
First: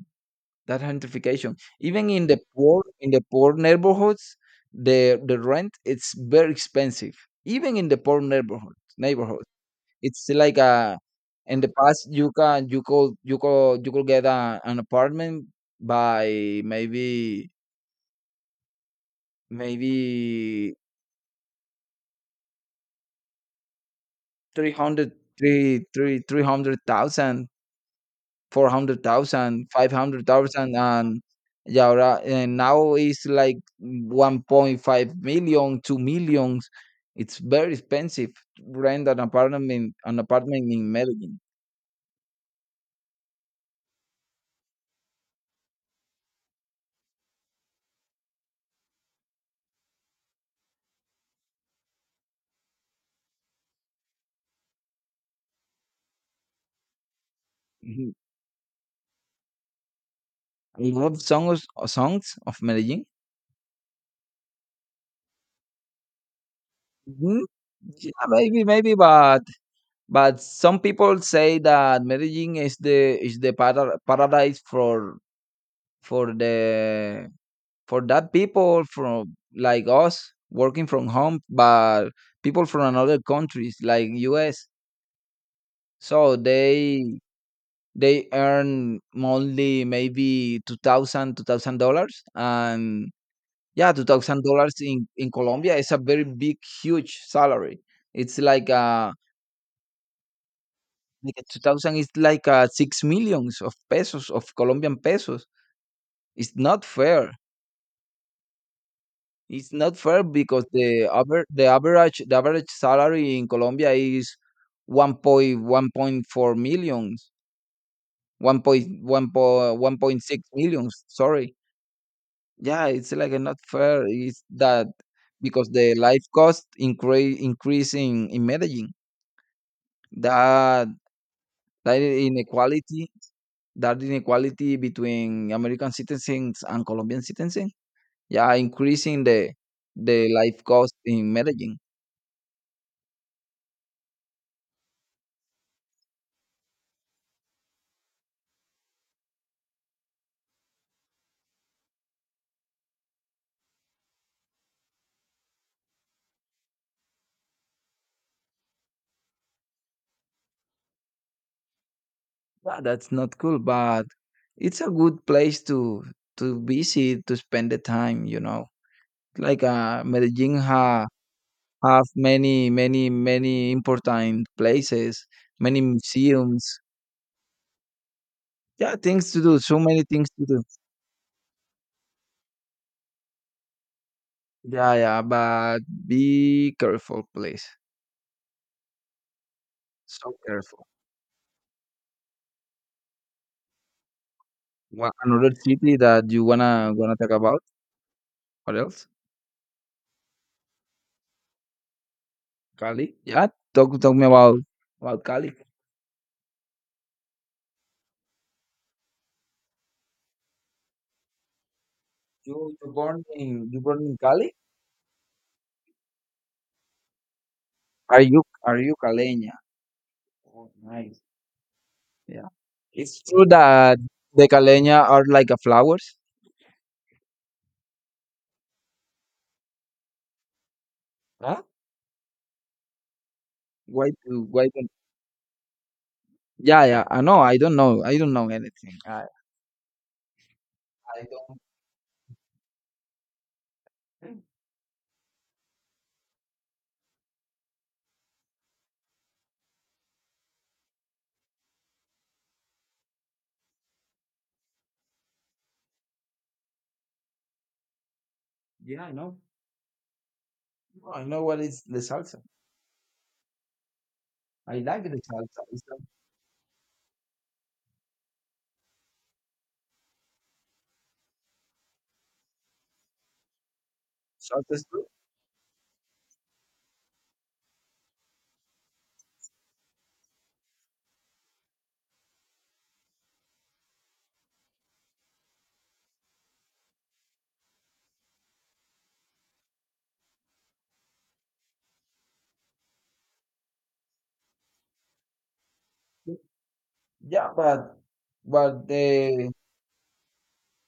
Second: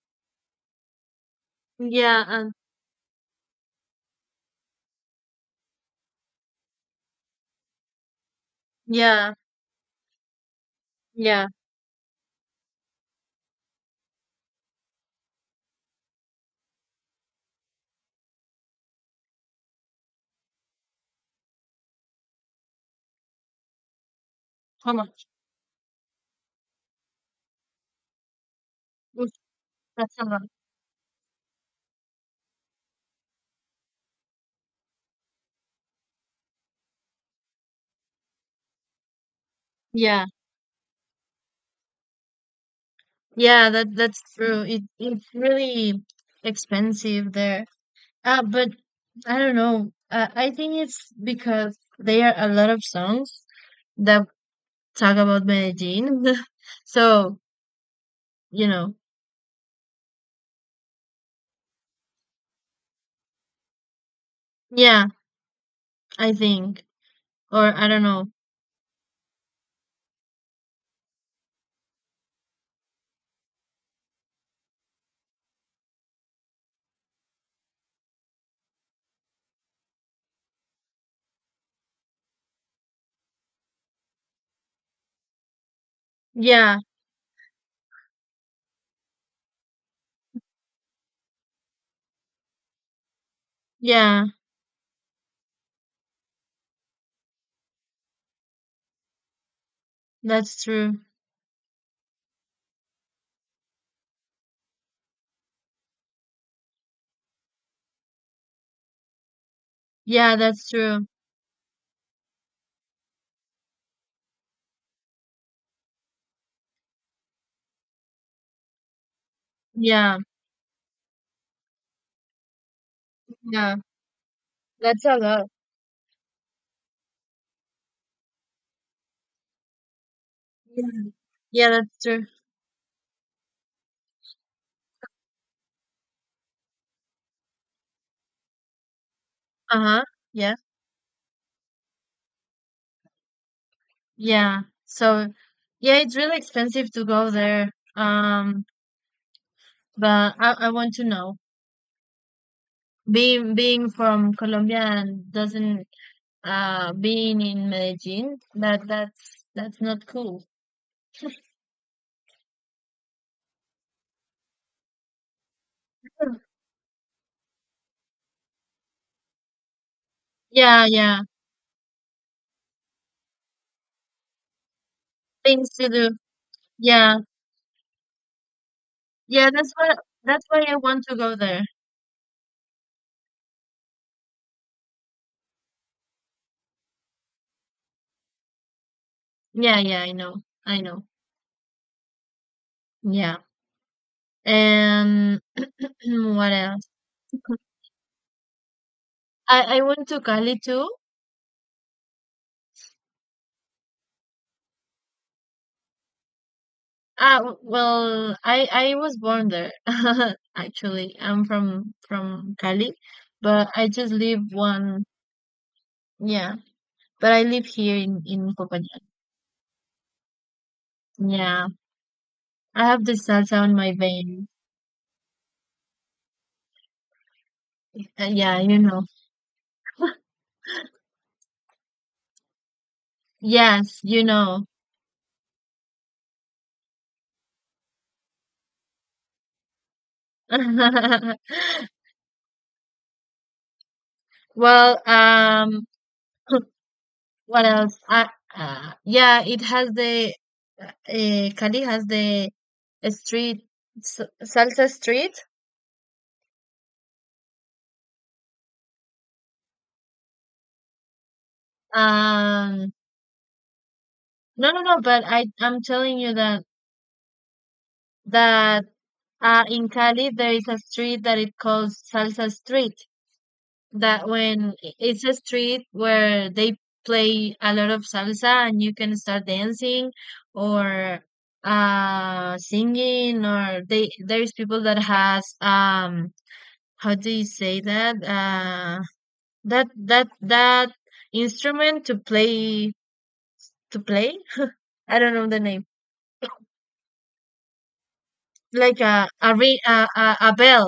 B: That gentrification. Even
A: yeah,
B: in the
A: and
B: poor in the poor neighborhoods, the rent it's very expensive. Even in the poor neighborhood
A: yeah,
B: neighborhood. It's like a
A: yeah.
B: In the past, you can you could you could you could get an apartment by maybe three
A: How
B: hundred
A: much?
B: three hundred thousand. Four hundred
A: Oof,
B: thousand, five
A: that's a
B: hundred
A: lot.
B: thousand, and, yeah, ahora, and now it's like 1.5 million, two millions. It's very expensive to rent an
A: Yeah,
B: apartment in Medellin.
A: yeah. That's true. It's really expensive there. But I don't know. I think it's because there are a lot of songs that talk about Medellin. [LAUGHS] So
B: Mhm.
A: you know,
B: I love songs of Medellin.
A: yeah. I think,
B: hmm
A: or I don't
B: Yeah,
A: know.
B: but some people say that Medellin is paradise for the for that people, from like us working from home, but people from another countries like us. So
A: Yeah,
B: they earn monthly maybe 2000 dollars. And yeah,
A: yeah.
B: $2,000 in Colombia is a very big huge salary. It's
A: That's true.
B: like a 2000 is like 6 millions of pesos, of Colombian pesos. It's not fair. It's not fair
A: Yeah,
B: because
A: that's
B: the
A: true.
B: aver the average the average salary in Colombia is 1.1.4 millions, one
A: Yeah,
B: point six millions. Sorry. Yeah, it's like a not
A: yeah.
B: fair. It's that
A: That's a lot.
B: because the life cost increase in Medellin. That
A: Yeah, yeah, that's
B: that
A: true.
B: inequality, that inequality between American citizens and Colombian citizens, yeah, increasing the
A: Uh-huh.
B: the
A: Yeah.
B: life cost in Medellin.
A: Yeah. So, yeah, it's really expensive to go there. But I want to know. Being from Colombia and doesn't being in Medellin, that's not cool.
B: Yeah, that's not cool, but it's a good place to visit, to spend the time. You know, like, Medellin
A: Yeah, yeah.
B: have many, many, many important places,
A: Things
B: many
A: to do.
B: museums.
A: Yeah.
B: Yeah, things to
A: Yeah,
B: do.
A: that's
B: So
A: why
B: many things
A: that's
B: to
A: why
B: do.
A: I want to go there.
B: Yeah, yeah, but be careful, please.
A: Yeah, yeah, I
B: So
A: know. I
B: careful.
A: know. Yeah.
B: What
A: And
B: another city that
A: [CLEARS THROAT]
B: you
A: what else?
B: wanna talk about? What else?
A: I went to Cali too.
B: Cali. Yeah, talk me about Cali.
A: Well, I was born there. [LAUGHS] Actually, I'm from
B: You you
A: Cali,
B: born
A: but
B: in you
A: I
B: born
A: just
B: in
A: live
B: Cali?
A: one. Yeah, but I live here
B: Are
A: in
B: are you are you
A: Popayán.
B: caleña? Oh, nice.
A: Yeah,
B: Yeah.
A: I have the
B: It's true
A: salsa on my
B: that
A: vein.
B: the caleña are like a flowers.
A: Yeah, you know.
B: Huh?
A: Yes, you know.
B: Why don't... yeah, yeah. I know, I don't know. I don't know anything. I don't...
A: [LAUGHS] Well, what else? Yeah, it has the Cali has the street salsa street.
B: yeah, I know. No, I know what is the salsa.
A: Um, No,
B: I
A: no, no,
B: like the
A: but I
B: salsa.
A: I'm
B: It's the
A: telling you that that in Cali there is a street that it calls Salsa Street. That when
B: salsa is good.
A: It's a street where they play a lot of salsa and you can start dancing or singing, or they there's people that has how do you say that that that that instrument to play to play I don't know the name,
B: Yeah, but
A: like a
B: the
A: ri- a bell.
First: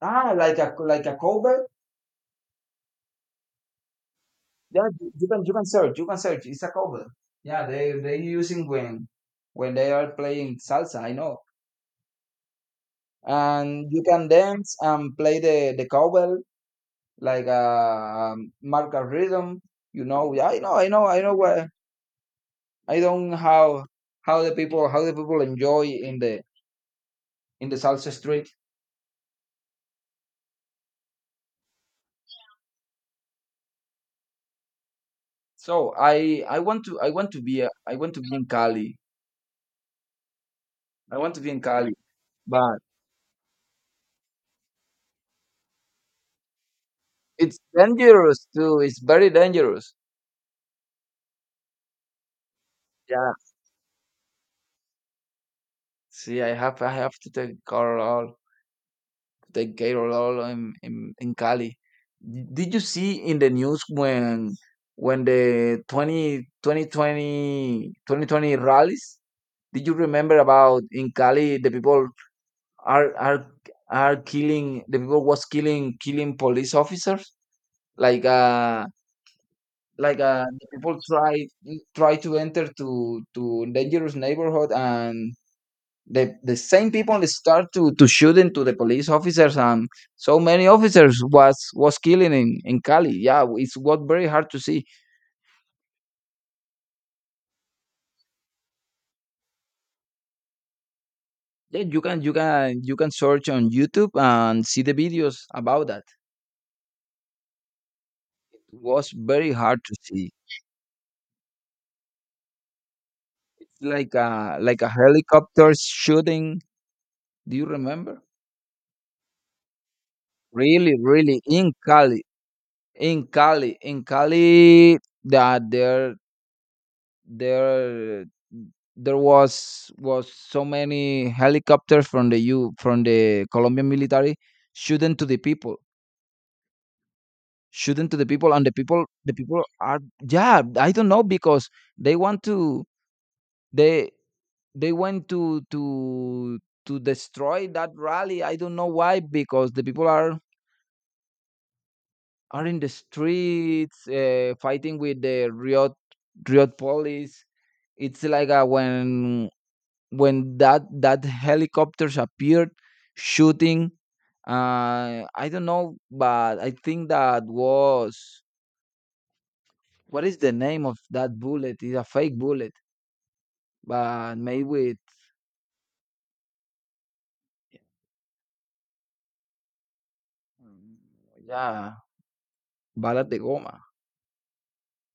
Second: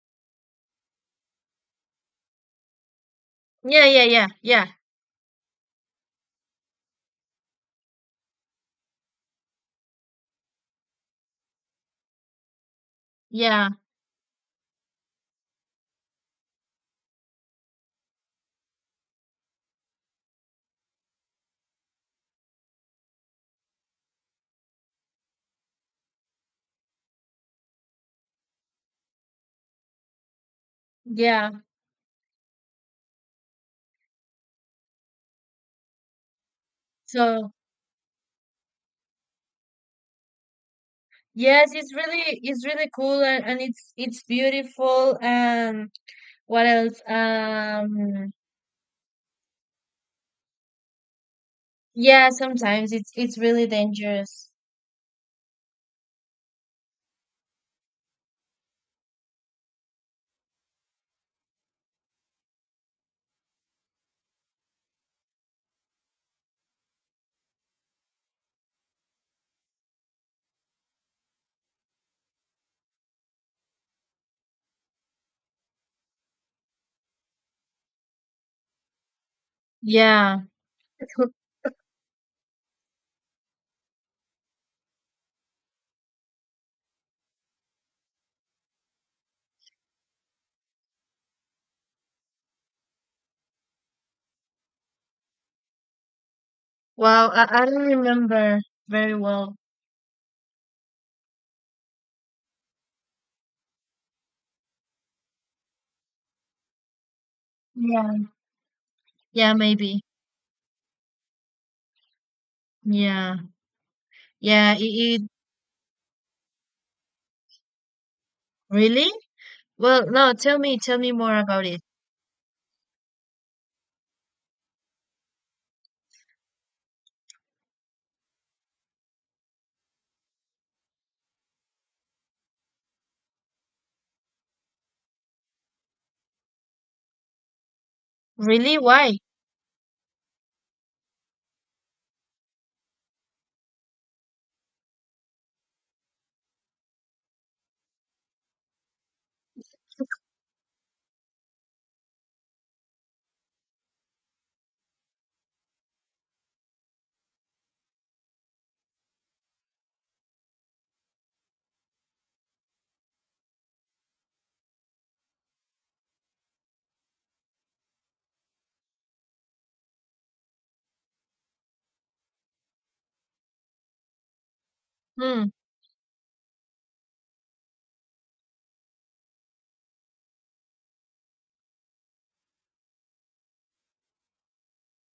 B: ah like a cover.
A: Yeah, yeah, yeah, yeah,
B: Yeah, you can search. You can search. It's a cover. Yeah, they using when they are playing salsa. I know.
A: yeah,
B: And you can dance and play the cowbell like a, marker rhythm. You know, yeah, I know what... I don't how how the people enjoy in the salsa street.
A: yeah.
B: So I want to
A: So
B: be a, I want to be in Cali. I want to be in
A: yes, it's
B: Cali,
A: really
B: but
A: cool, and it's beautiful, and what else?
B: it's dangerous too. It's very dangerous.
A: Yeah, sometimes it's
B: Yeah.
A: really dangerous.
B: See, I have to take car all the Gatorade in Cali. Did you see in the news when the 20, 2020 2020 rallies? Did you remember about in Cali the people are are are killing? The people was killing police officers. Like, like
A: Yeah.
B: uh the people
A: [LAUGHS]
B: try to enter to dangerous neighborhood, and the same people start to shoot into the police officers, and so many officers was killing in Cali. Yeah, it's what very hard to see.
A: Wow, I don't remember very well.
B: Yeah, you can search on YouTube and see the videos about that.
A: Yeah.
B: It was very
A: Yeah,
B: hard to
A: maybe.
B: see.
A: Yeah.
B: Like a,
A: Yeah, it
B: helicopter shooting. Do you remember?
A: Really? Well, no, tell me more
B: Really
A: about
B: in
A: it.
B: cali in cali in Cali, that there there was so many helicopters from the U from the Colombian military, shooting to the people, and
A: Really? Why?
B: the people are... yeah, I don't know because they want to they they went to destroy that rally. I don't know why, because the people are in the streets, fighting with the riot police. It's like, when that helicopters appeared shooting. I don't know, but I think that was... what is the name of that bullet? It's a fake bullet, but made with...
A: Hmm.
B: yeah, balas de goma.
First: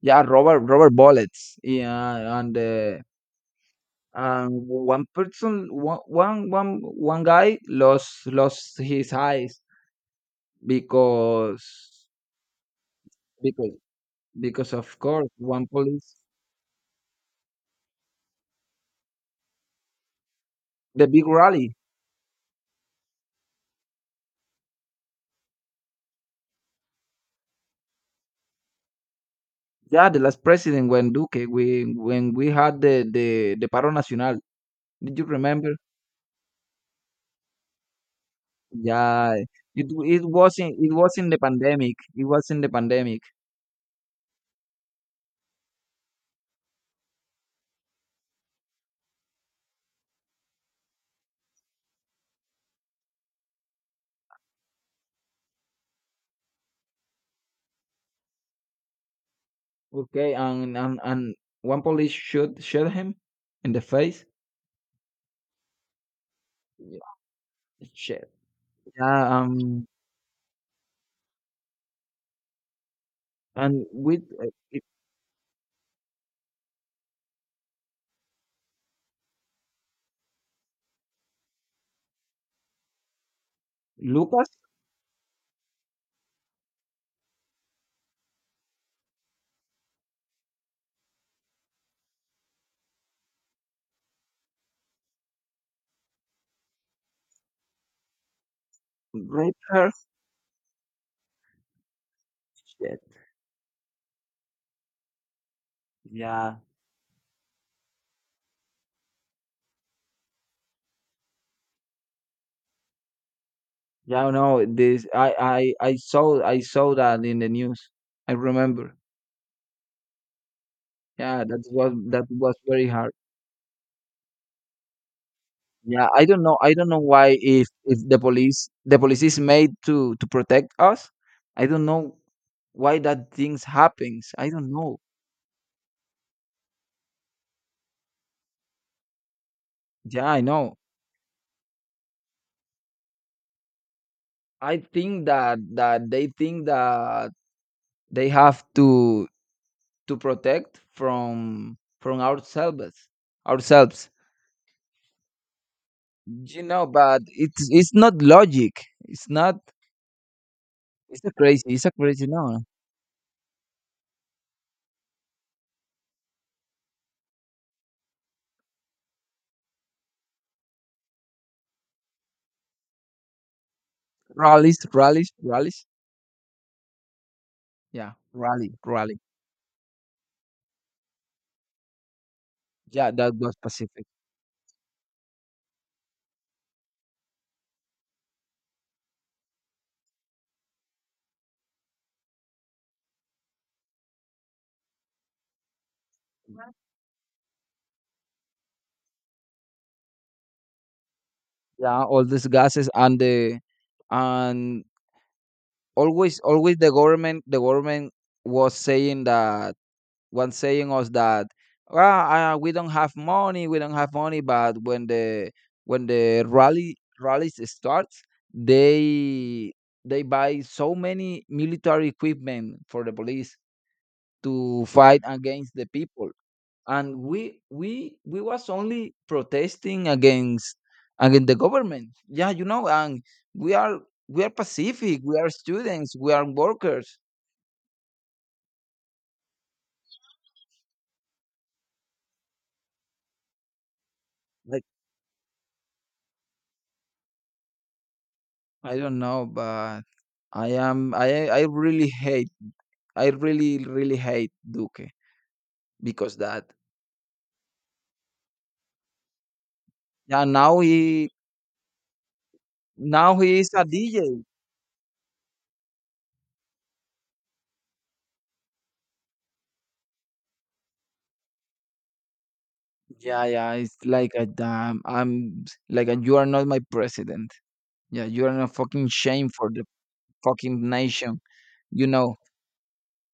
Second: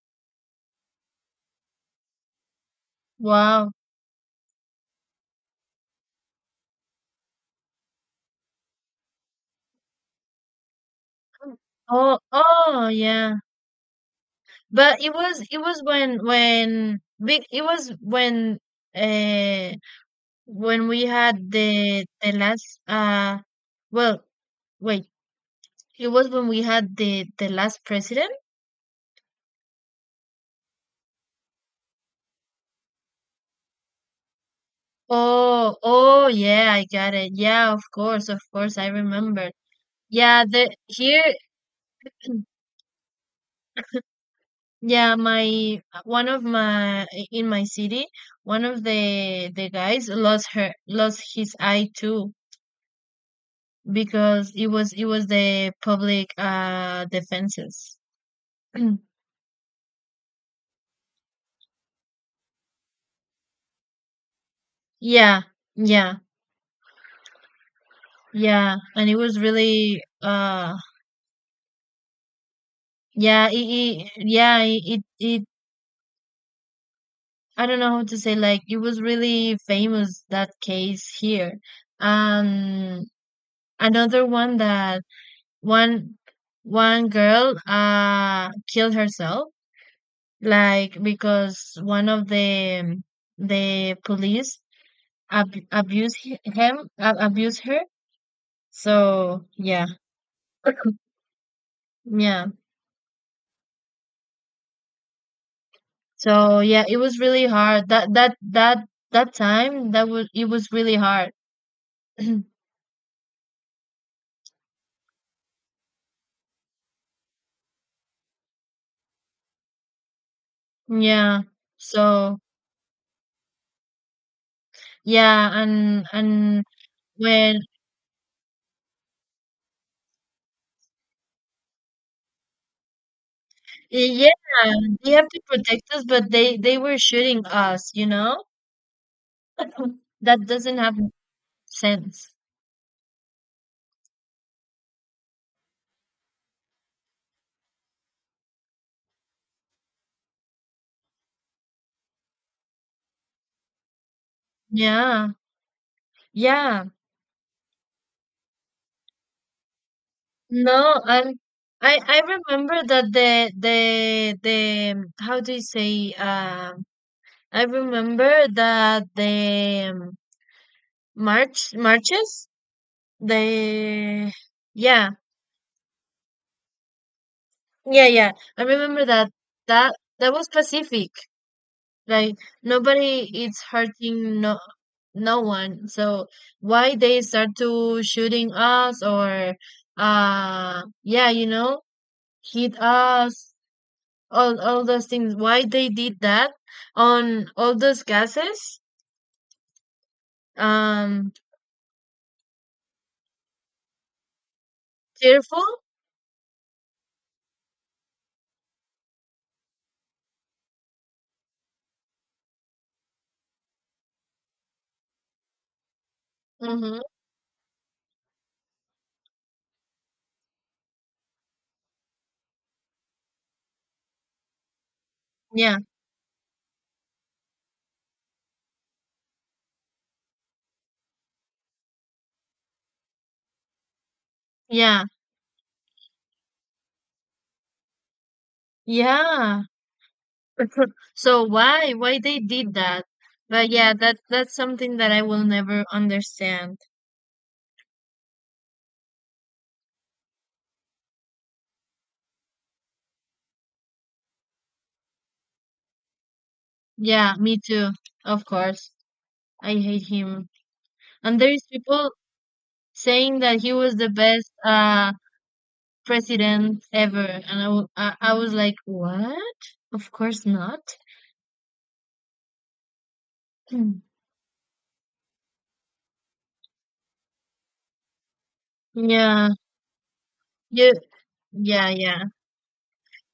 B: Yeah, rubber bullets. Yeah, and
A: Wow.
B: one one one one guy lost his eyes because...
A: Oh, oh, yeah.
B: because of
A: But
B: course,
A: it
B: one
A: was
B: police...
A: when big it was when uh when we
B: The big
A: had
B: rally.
A: the last well wait it was when we had the last president.
B: Yeah, the last president, when Duque, we when we had the paro nacional. Did you remember?
A: Oh, oh, yeah, I got it. Yeah, of course, I
B: Yeah,
A: remember.
B: it it
A: Yeah, the
B: wasn't it was in
A: here.
B: the pandemic. It was in the pandemic.
A: Yeah, my one of my, in my city, one of the guys lost her lost his eye too, because it was, the public defenses. [CLEARS THROAT]
B: Okay, and one police shot him in the face.
A: Yeah, yeah,
B: Yeah, shit.
A: yeah, and it
B: Yeah,
A: was really
B: and with,
A: yeah it I don't know how to say, like it was really famous, that case here. Um, Another
B: Lucas...
A: one, that one girl killed herself, like because one of the police ab abuse hi- him, ab abuse her. So
B: raped
A: yeah.
B: her.
A: [LAUGHS] [CLEARS THROAT] Yeah.
B: Shit. Yeah,
A: So yeah, it was really hard. That that that that time that was It was really hard. [CLEARS THROAT]
B: yeah. No, this, I saw that in the news. I remember.
A: Yeah.
B: Yeah, that was that
A: So
B: was very hard.
A: yeah,
B: Yeah, I don't know.
A: and
B: I don't know why
A: when
B: if the police is made to protect us. I don't know why that things
A: yeah,
B: happens. I don't know.
A: they have to protect us, but they were shooting us. You know, [CLEARS THROAT]
B: Yeah,
A: that
B: I
A: doesn't
B: know.
A: have sense.
B: I think that they think that they have to protect from ourselves, ourselves.
A: Yeah.
B: You
A: Yeah.
B: know, but it's not logic. It's not.
A: No,
B: It's a crazy. It's a
A: I
B: crazy. No,
A: remember that the how do you say I remember that the march marches, the
B: rallies,
A: yeah,
B: rallies, rallies. Yeah,
A: yeah I
B: rally,
A: remember
B: rally.
A: that that was Pacific, like
B: Yeah, that
A: nobody
B: was
A: is
B: specific.
A: hurting, no one. So why they start to shooting us, or yeah, you know, hit us, all those things. Why they did that on all those gases? um
B: Yeah, all these gases, and the and
A: Cheerful.
B: always the government was saying that was saying us that, well, we don't have money. But when the rally
A: Mm-hmm.
B: rallies starts, they they buy so many military equipment for the police to fight against
A: yeah
B: the people. And we was only protesting against the government, yeah, you know, and we are we are
A: yeah
B: pacific, we are students, we are workers.
A: yeah, so why they did that? But yeah, that that's
B: Like,
A: something that I will never understand.
B: I don't know, but i am i i really hate I really really hate Duque, because that...
A: Yeah, me too, of course. I hate
B: yeah,
A: him. And there's people
B: now
A: saying
B: he
A: that
B: is
A: he
B: a
A: was the
B: DJ.
A: best president ever, and I was like, what? Of course not.
B: Yeah, yeah, it's
A: [CLEARS THROAT]
B: like a, damn, I'm like a, you are not my president. Yeah, you are a fucking shame
A: Yeah.
B: for the fucking
A: You.
B: nation,
A: Yeah,
B: you
A: yeah.
B: know.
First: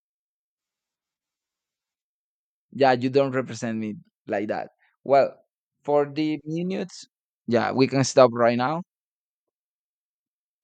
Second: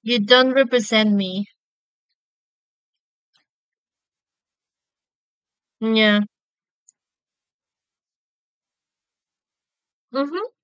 A: You don't represent me.
B: Yeah, you don't represent me like that. Well, for
A: Yeah.
B: the minutes, yeah, we can stop right now.
A: Hmm.